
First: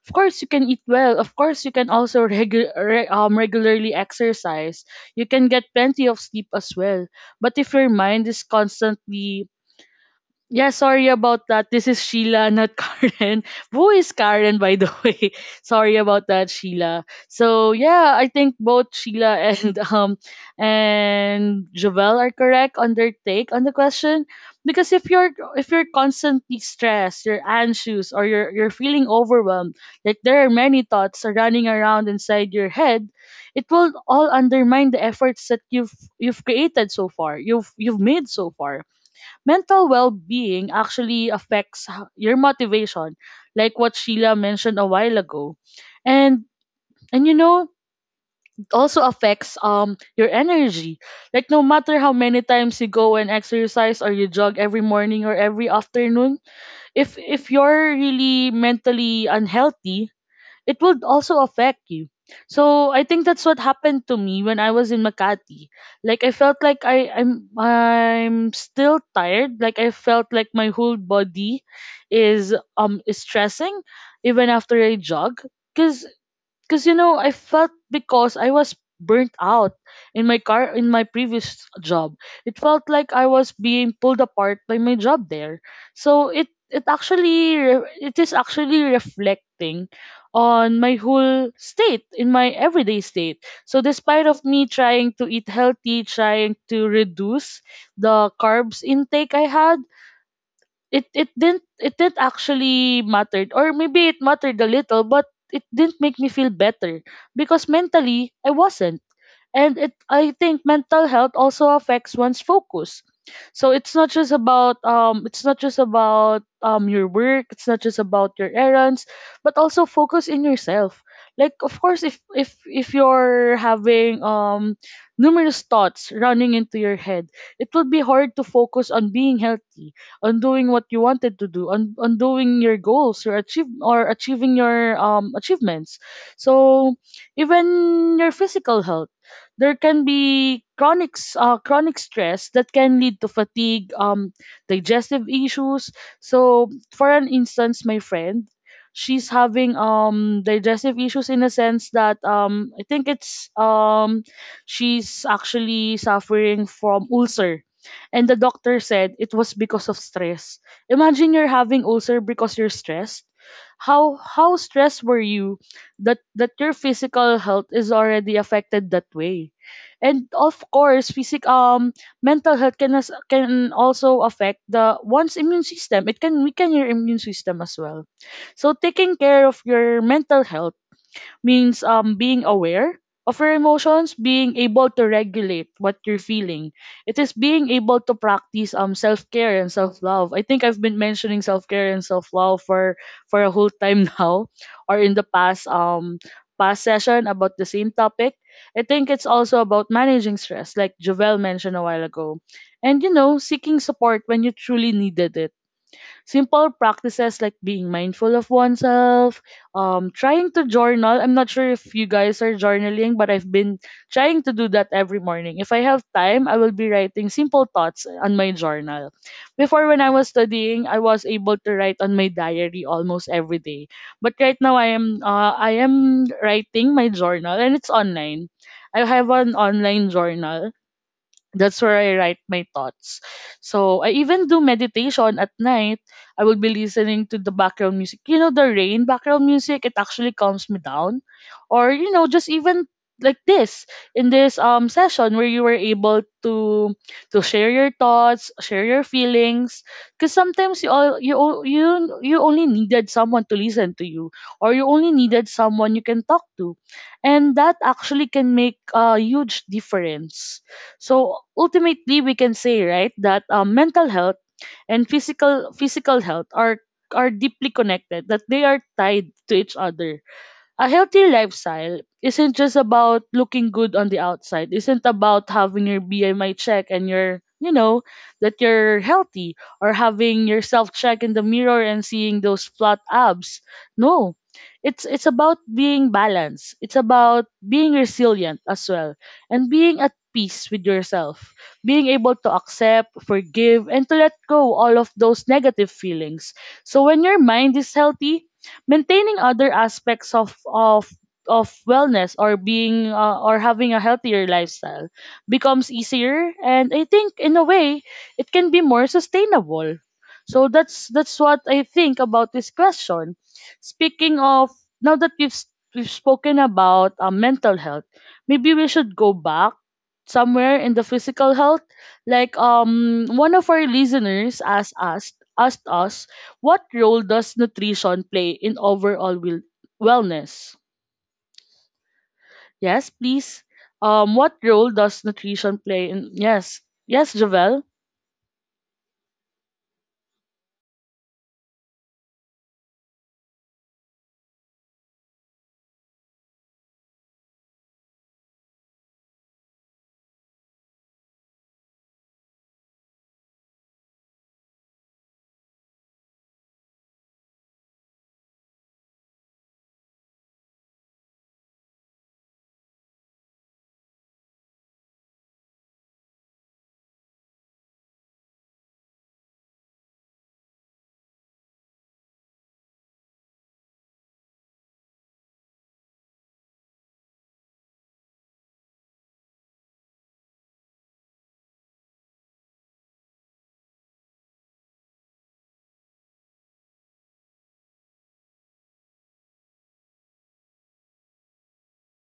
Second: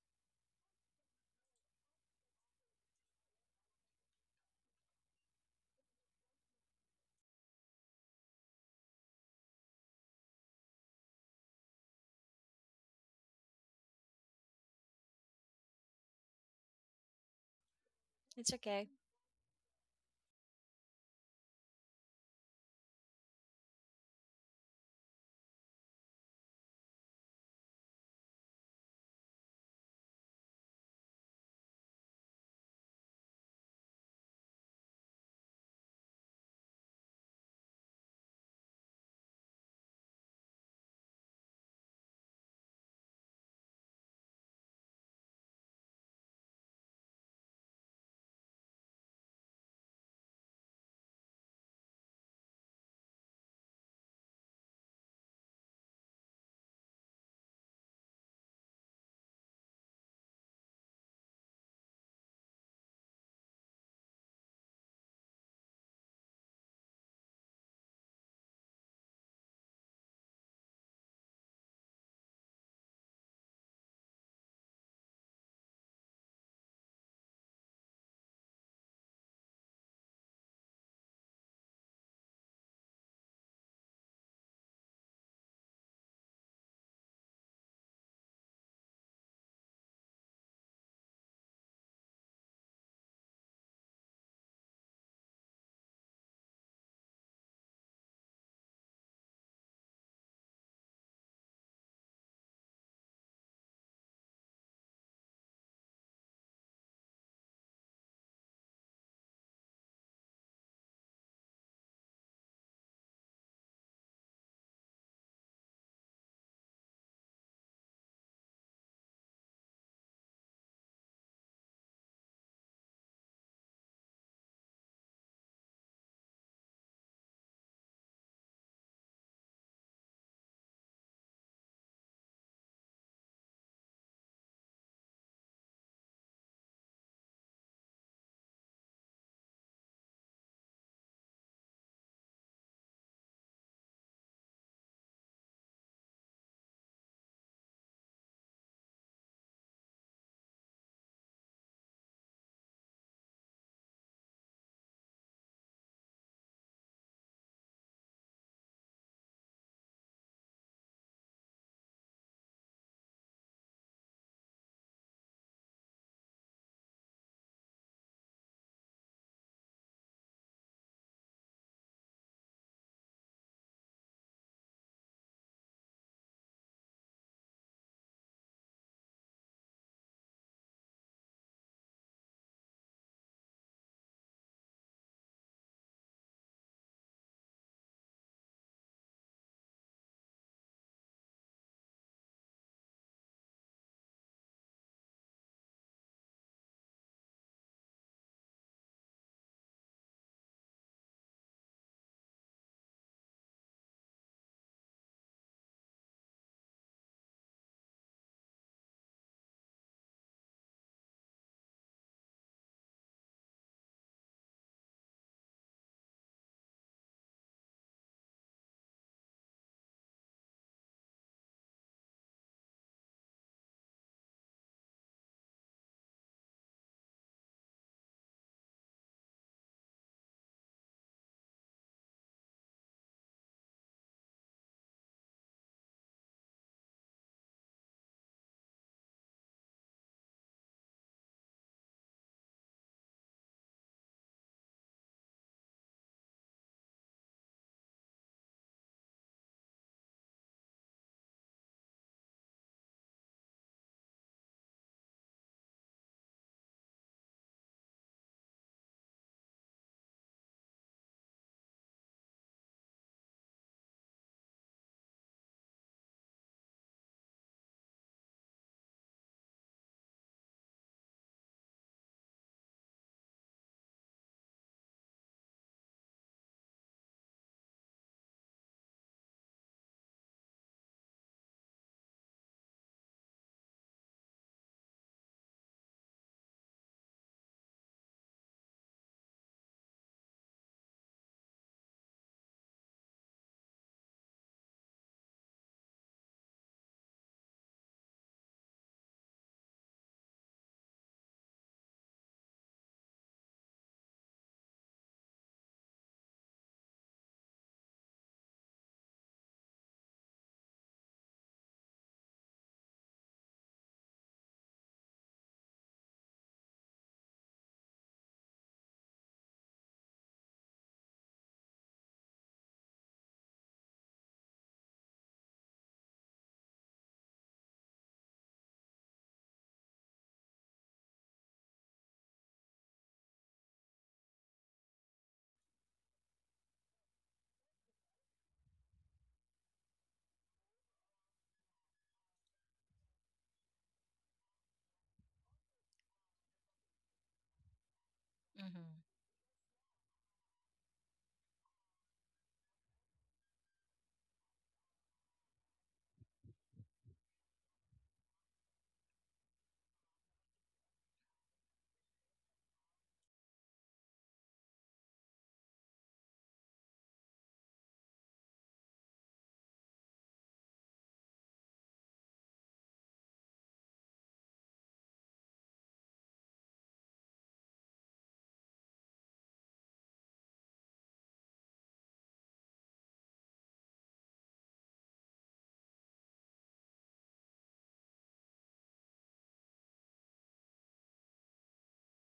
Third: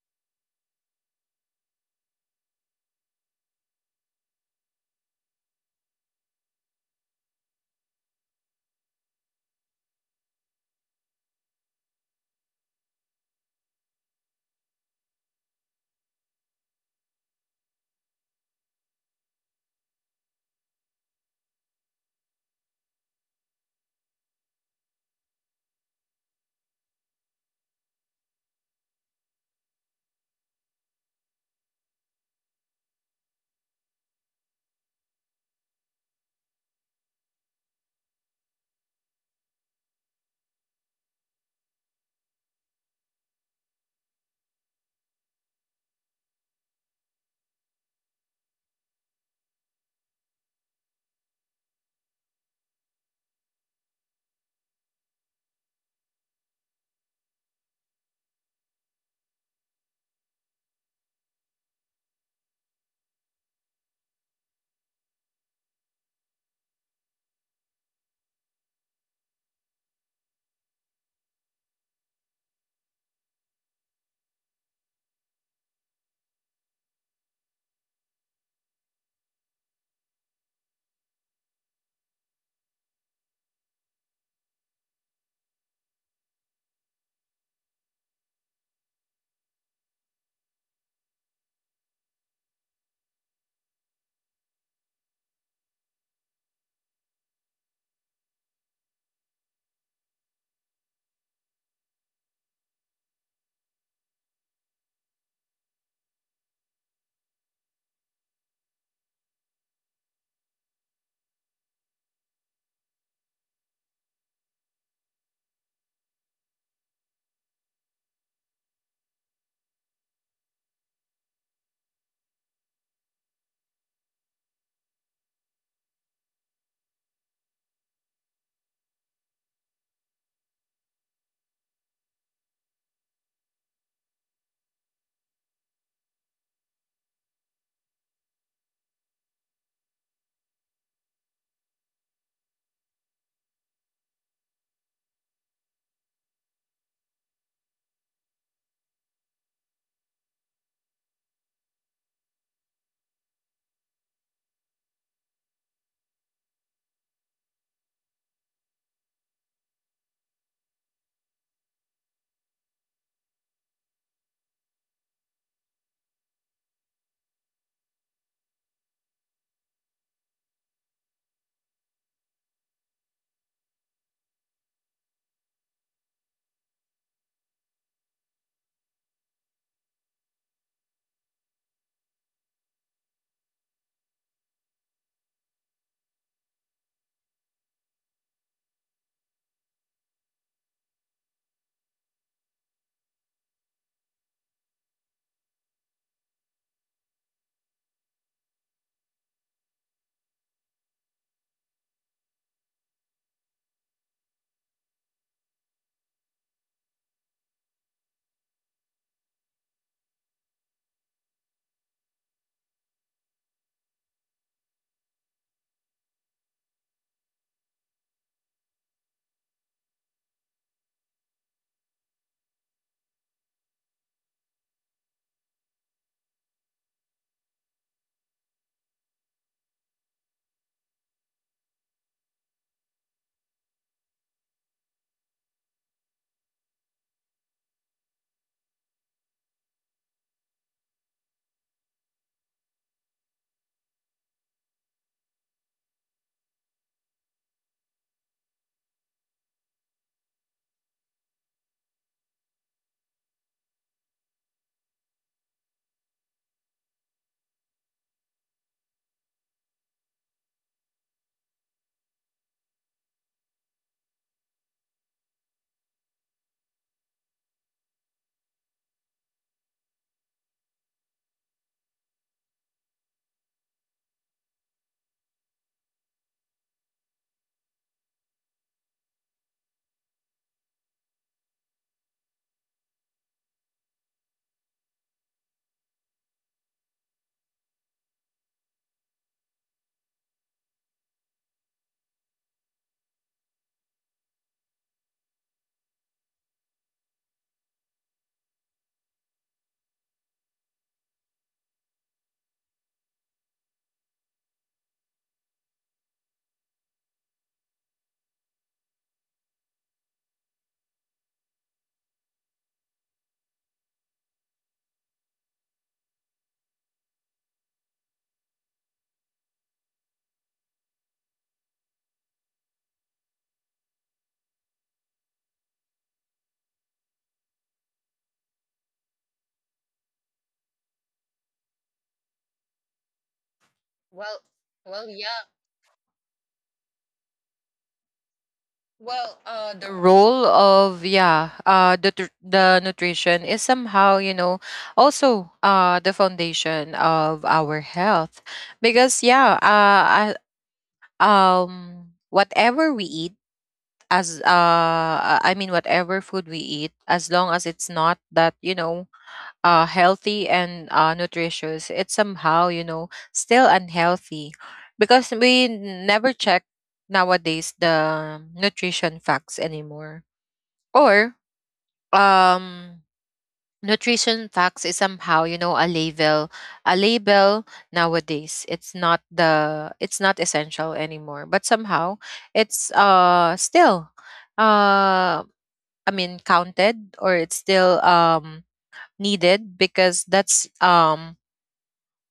Speaker 1: Of course, you can eat well. Of course, you can also (laughs) regu- re- um, regularly exercise. You can get plenty of sleep as well. But if your mind is constantly, yeah, sorry about that. This is Sheila, not (laughs) Karen. Who is Karen, by the way? (laughs) Sorry about that, Sheila. So yeah, I
Speaker 3: It's
Speaker 1: think
Speaker 3: okay.
Speaker 1: both Sheila and (laughs) um and Jovel are correct on their take on the question. Because if you're, if you're constantly stressed, you're anxious, or you're you're feeling overwhelmed, like there are many thoughts are running around inside your head, it will all undermine the efforts that you've you've created so far, you've you've made so far. Mental well-being actually affects h- your motivation, like what Sheila mentioned a while ago. and and you know, it also affects um your energy. Like no matter how many times you go and exercise or you jog every morning or every afternoon, if if you're really mentally unhealthy, it will also affect you. So I think that's what happened to me when I was in Makati. Like I felt like I I'm I'm still tired. Like I felt like my whole body is um is stressing even after I jog. Cause because you know, I felt, because I was burnt out in my car in my previous job, it felt like I was being pulled apart by my job there. So it, it actually re- it is actually reflecting on my whole state, in my everyday state. So despite of me trying to eat healthy, trying to reduce the carbs intake I had, it it didn't it didn't actually matter, or maybe it mattered a little, but it didn't make me feel better because mentally I wasn't. And it I think mental health also affects one's focus. So it's not just about um it's not just about um your work, it's not just about your errands, but also focus in yourself. Like of course, if if if you're having um numerous thoughts running into your head, it will be hard to focus on being healthy, on doing what you wanted to do, on on doing your goals, or achieve or achieving your um achievements. So even your physical health, there can be chronic s- uh, chronic stress that can lead to fatigue, um, digestive issues. So, for an instance, my friend, she's having um digestive issues in a sense that um I think it's um she's actually suffering from ulcer. And the doctor said it was because of stress. Imagine you're having ulcer because you're stressed. How how stressed were you that that your physical health is already affected that way. And of course physic um mental health can as, can also affect the one's immune system, it can weaken your immune system as well. So taking care of your mental health means um being aware of your emotions, being able to regulate what you're feeling. It is being able to practice um self-care and self-love. I think I've been mentioning self-care and self-love for for a whole time (laughs) now, or in the past um past session about the same topic. I think it's also about managing stress like Jovel mentioned a while ago. And you know, seeking support when you truly needed it. Simple practices like being mindful of oneself, um, trying to journal. I'm not sure if you guys are journaling, but I've been trying to do that every morning. If I have time, I will be writing simple thoughts on my journal. Before, when I was studying, I was able to write on my diary almost every day. But right now, I am uh, I am writing my journal, and it's online. I have an online journal, that's where I write my thoughts. So I even do meditation at night. I will be listening to the background music. You know, the rain background music, it actually calms me down. Or, you know, just even like this, in this um session where you were able to to share your thoughts, share your feelings, because sometimes you all you o- you you only needed someone to listen to you, or you only needed someone you can talk to, and that actually can make a huge difference. So ultimately, we can say, right, that um, mental health and physical physical health are are deeply connected. That they are tied to each other. A healthy lifestyle isn't just about looking good on the outside, isn't about having your BMI check and your you know that you're healthy, or having yourself check in the mirror and seeing those flat abs. No, it's it's about being balanced, it's about being resilient as well, and being at peace with yourself, being able to accept, forgive, and to let go all of those negative feelings. So when your mind is healthy, maintaining other aspects of of of wellness, or being uh, or having a healthier lifestyle, becomes easier, and I think in a way it can be more sustainable. So that's that's what I think about this question. Speaking of, now that we've s- we've spoken about uh, mental health, maybe we should go back somewhere in the physical health. Like um one of our listeners asked us asked us what role does nutrition play in overall wel- wellness? Yes, please. Um,
Speaker 2: Well,
Speaker 1: what role
Speaker 2: well,
Speaker 1: does
Speaker 2: yeah.
Speaker 1: nutrition play in? Yes, yes, Javel.
Speaker 2: Well, uh, the role of yeah, uh, the tr- the nutrition is somehow, you know, also uh the foundation of our health.
Speaker 3: Mm-hmm.
Speaker 2: Because yeah, uh, I, um, whatever we eat, as uh, I mean, whatever food we eat, as long as it's not that, you know, uh, healthy and uh, nutritious, it's somehow, you know, still unhealthy, because we never check nowadays the nutrition facts anymore. Or, um, nutrition facts is somehow, you know, a label, a label nowadays. It's not the, it's not essential anymore. But somehow, it's uh still, uh, I mean, counted, or it's still um needed, because that's um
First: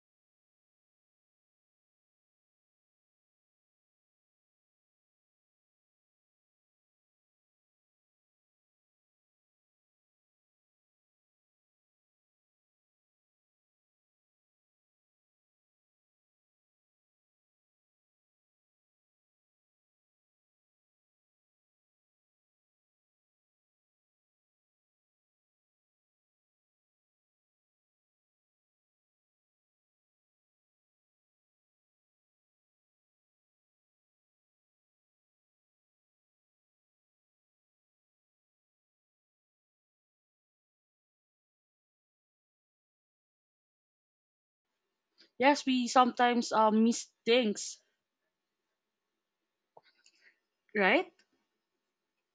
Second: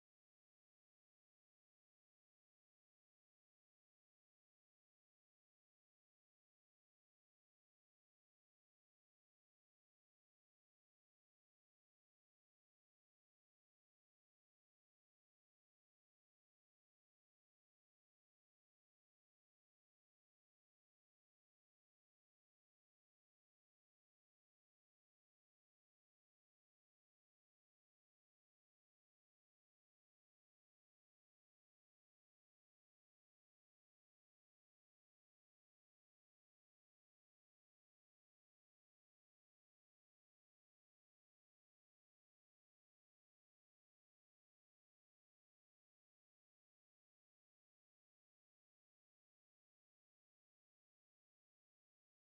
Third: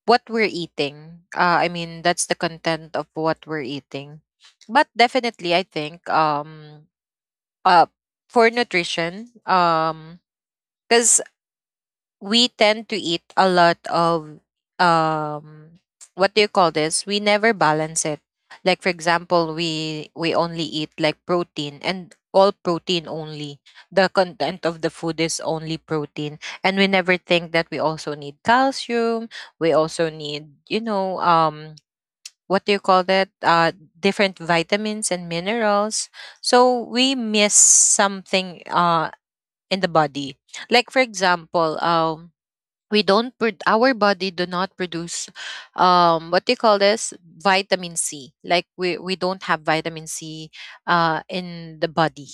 Speaker 2: what we're eating. Uh, I mean, that's the content of what we're eating. But definitely, I think, um, uh, for nutrition, because we tend to eat a lot of, um what do you call this, we never balance it. Like, for example, we we only eat like protein, and all protein only, the content of the food is only protein. And we never think that we also need calcium, we also need, you know, um what do you call that, uh different vitamins and minerals. So we miss something uh in the body. Like, for example, um we don't pro- our body do not produce,
Speaker 1: Yes, we
Speaker 2: um what do you
Speaker 1: sometimes
Speaker 2: call
Speaker 1: um
Speaker 2: this,
Speaker 1: miss things,
Speaker 2: vitamin C. Like, we we don't have vitamin C
Speaker 1: right?
Speaker 2: uh in the body.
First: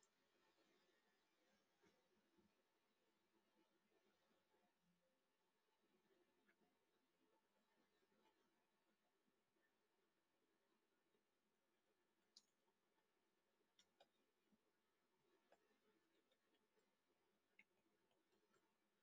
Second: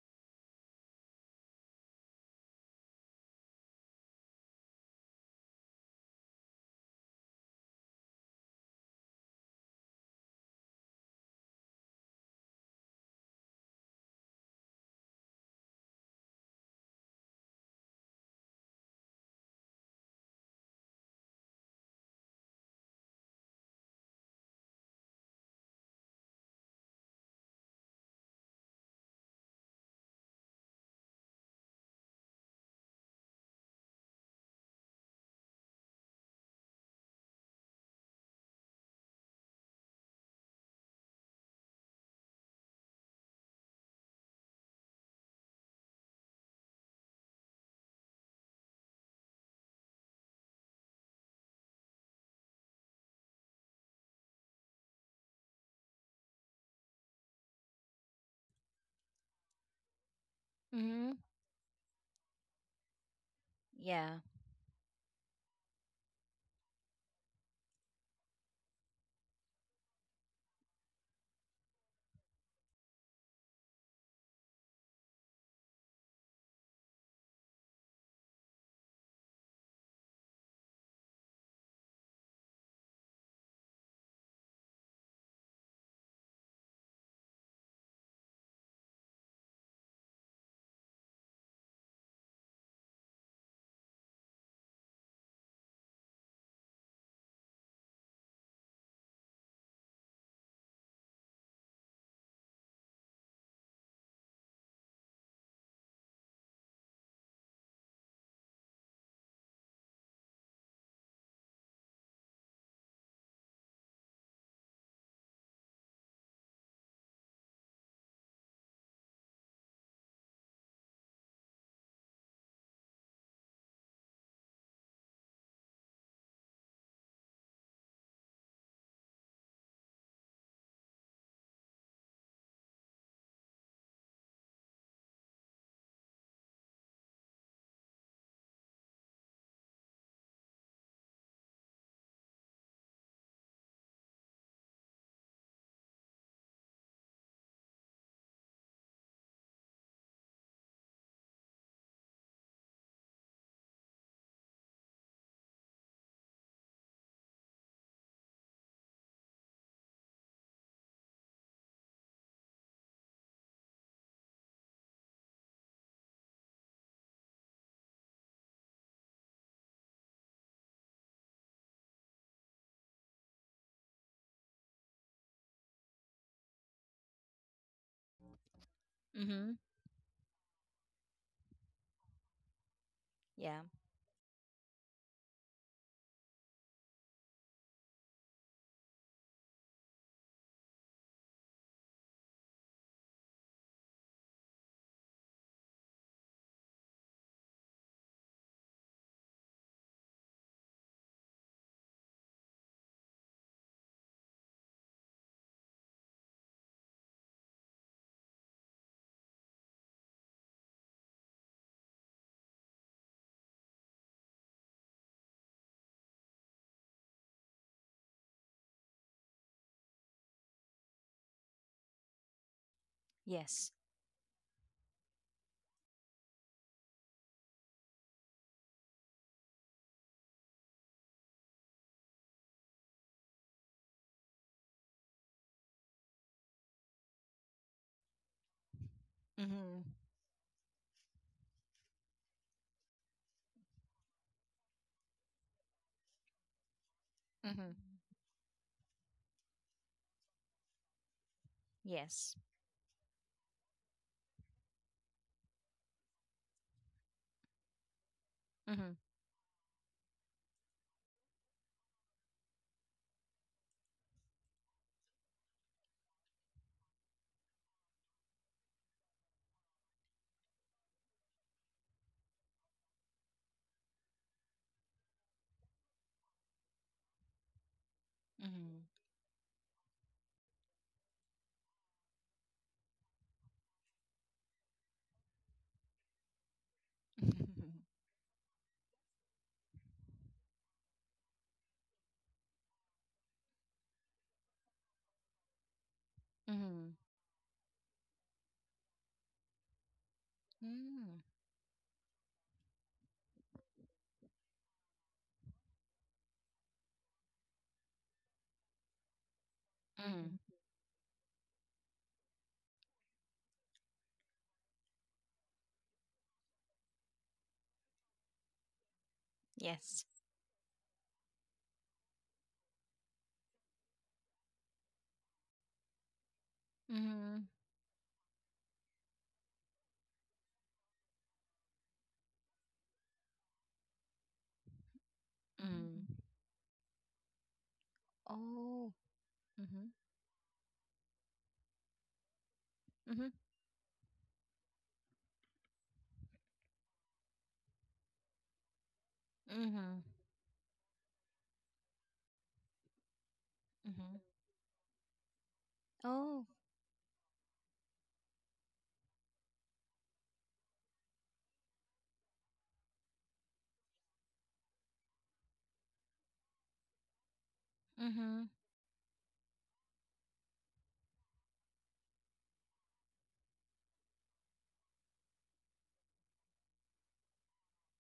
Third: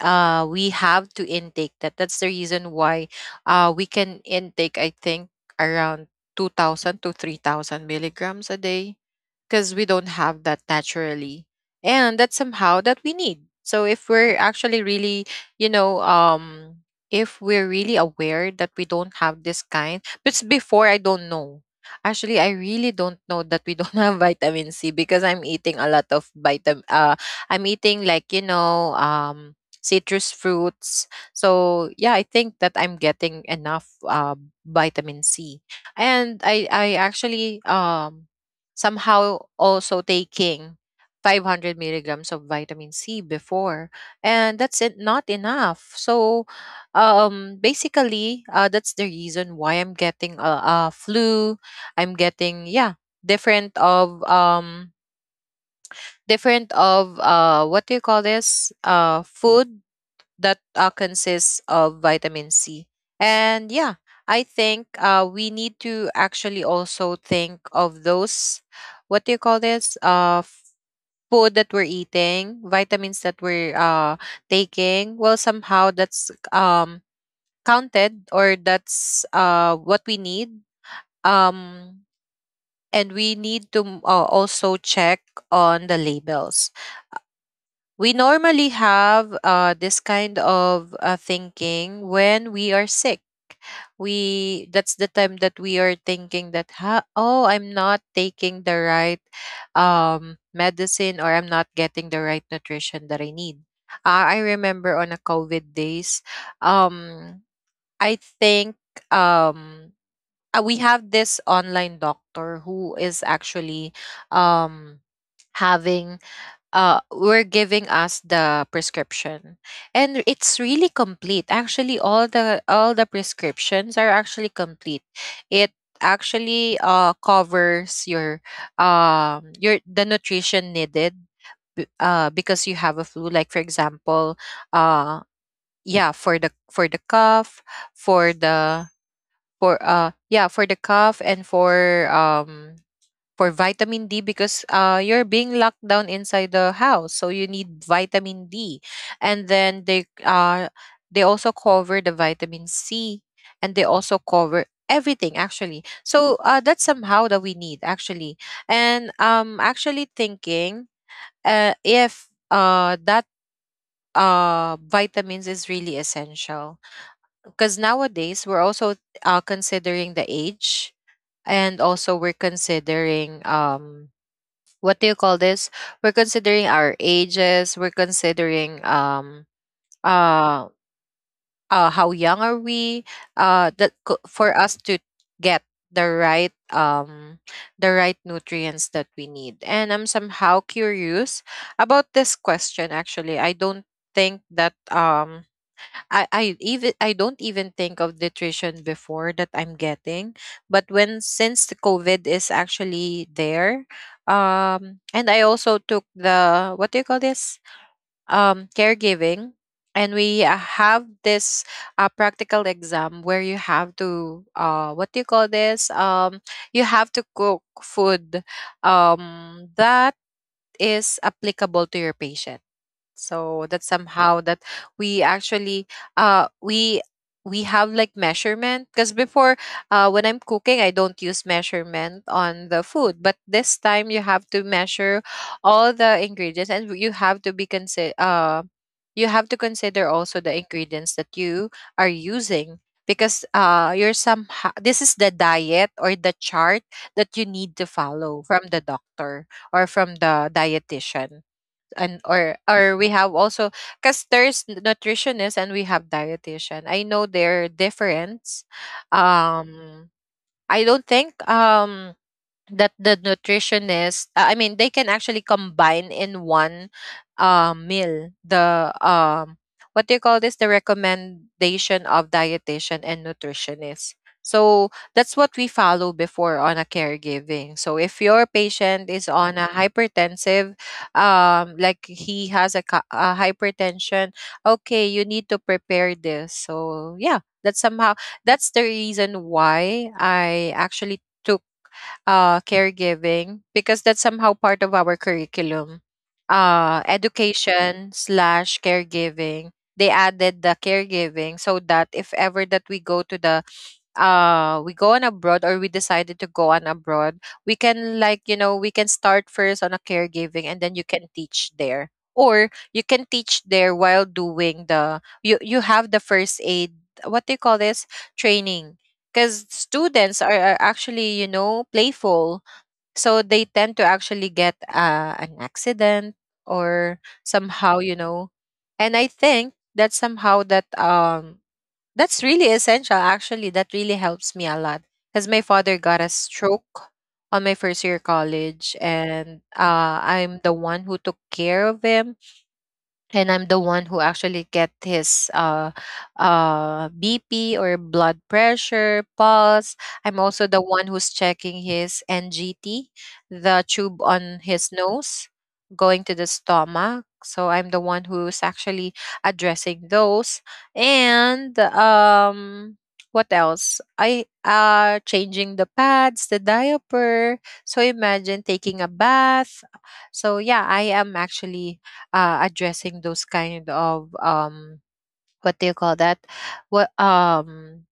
Speaker 2: uh We have to intake that. That's the reason why, uh we can intake, I think, around two thousand to three thousand milligrams a day, because we don't have that naturally. And that's somehow that we need. So if we're actually really, you know, um if we're really aware that we don't have this kind. But s- before, I don't know, actually, I really don't know that we don't (laughs) have vitamin C, because I'm eating a lot of vitamin uh I'm eating like, you know, um citrus fruits. So yeah, I think that I'm getting enough uh vitamin C. And i i actually, um somehow also taking five hundred milligrams of vitamin C before, and that's it, not enough. So, um, basically, uh, that's the reason why I'm getting a, a flu. I'm getting, yeah, different of, um, different of, uh, what do you call this? Uh, food that, uh,
Speaker 3: Mm-hmm.
Speaker 2: consists of vitamin C. And yeah,
Speaker 3: Yeah.
Speaker 2: I think, uh, we need to actually also think of those, what do you call this? Uh, food that we're eating, vitamins that we're, uh, taking. Well, somehow that's, um, counted, or that's uh, what we need. Um, and we need to, uh, also check on the labels. We normally have, uh, this kind of, uh, thinking when we are sick. We That's the time that we are thinking that, ha, oh, I'm not taking the right, um, medicine, or I'm not getting the right nutrition that I need. Uh, I remember on a COVID days, um, I think, um, uh, we have this online doctor who is actually, um, having uh, were giving us the prescription. And it's really complete actually. All the, all the prescriptions are actually complete. It actually, uh, covers your, um your the nutrition needed, b- uh, because you have a flu. Like, for example, uh yeah for the for the cough, for the, for uh yeah for the cough, and for, um for vitamin D. Because uh, you're being locked down inside the house, so you need vitamin D. And then they, uh, they also cover the vitamin C, and they also cover everything actually. So uh, that's somehow that we need actually. And um, actually thinking, uh, if uh, that uh vitamins is really essential. Because nowadays we're also, uh, considering the age, and also we're considering, um what do you call this? We're considering our ages. We're considering, um
Speaker 3: Mm-hmm.
Speaker 2: uh, uh how young are we? Uh,
Speaker 3: Yeah.
Speaker 2: that co- for us to get the right um the right nutrients that we need. And I'm somehow curious about this question. Actually, I don't think that um I, I even I don't even think of nutrition before that I'm getting. But when since the COVID is actually there, um, and I also took the what do you call this? Um, caregiving, and we uh, have this uh, practical exam where you have to uh, what do you call this? Um, you have to cook food, um, that is applicable to your patient, so
Speaker 3: Yes.
Speaker 2: that somehow that we actually uh we we have like measurement. Because before, uh when I'm cooking I don't use measurement on the food, but this time you have to measure all the ingredients and you have to be consider uh you have to
Speaker 3: Mm-hmm.
Speaker 2: consider also the ingredients that you are using, because uh you're somehow, this is the diet or the chart that you
Speaker 3: Mm-hmm.
Speaker 2: need to
Speaker 3: Mm-hmm.
Speaker 2: follow from the doctor or from the dietitian. and
Speaker 3: Yes.
Speaker 2: or or we have also, because there's nutritionist and we have dietitian, I know they're different.
Speaker 3: Mm-hmm.
Speaker 2: Um i don't think um that the nutritionist, uh, I mean, they can actually combine in one uh, meal the um what do you call this, the recommendation of dietitian and nutritionist. So that's what we follow before on a caregiving. So if your
Speaker 3: Mm-hmm.
Speaker 2: patient is on a hypertensive, um like he has a, ca- a hypertension, okay, you need to prepare this. So yeah, that's
Speaker 3: (laughs)
Speaker 2: somehow that's the reason why I actually took uh, caregiving, because that's somehow part of our curriculum.
Speaker 3: Mm-hmm.
Speaker 2: Uh, education slash caregiving. They added the
Speaker 3: Mm-hmm.
Speaker 2: caregiving so that if ever that we go to the uh we go on abroad, or we decided to go on abroad, we can, like, you know, we can start first on a
Speaker 3: Mm-hmm.
Speaker 2: caregiving, and then you can teach there, or you can teach there while doing the you you have the first aid, what do you call this, training. Because
Speaker 3: Yes.
Speaker 2: students are, are actually, you know, playful, so they tend to actually get uh, an accident or
Speaker 3: Mm-hmm.
Speaker 2: somehow, you know. And I think that somehow that um that's really essential. Actually, that really helps me a lot because my
Speaker 3: Mm-hmm.
Speaker 2: father
Speaker 3: Mm-hmm.
Speaker 2: got a stroke on my first year
Speaker 3: Oh.
Speaker 2: college, and
Speaker 3: Mm-hmm.
Speaker 2: uh, I'm the one who took care of him,
Speaker 3: Mm-hmm.
Speaker 2: and I'm the one who actually get his uh, uh, B P or blood pressure,
Speaker 3: Mm-hmm.
Speaker 2: pulse. I'm also the one who's checking his N G T, the
Speaker 3: Mm-hmm.
Speaker 2: tube on his nose going to
Speaker 3: Oh.
Speaker 2: the stomach. So I'm the one who's actually addressing those. And um, what else? I uh changing the pads, the diaper. So
Speaker 3: Mm-hmm.
Speaker 2: imagine taking a bath. So yeah, I am actually uh, addressing those kind of um what do you call that, what um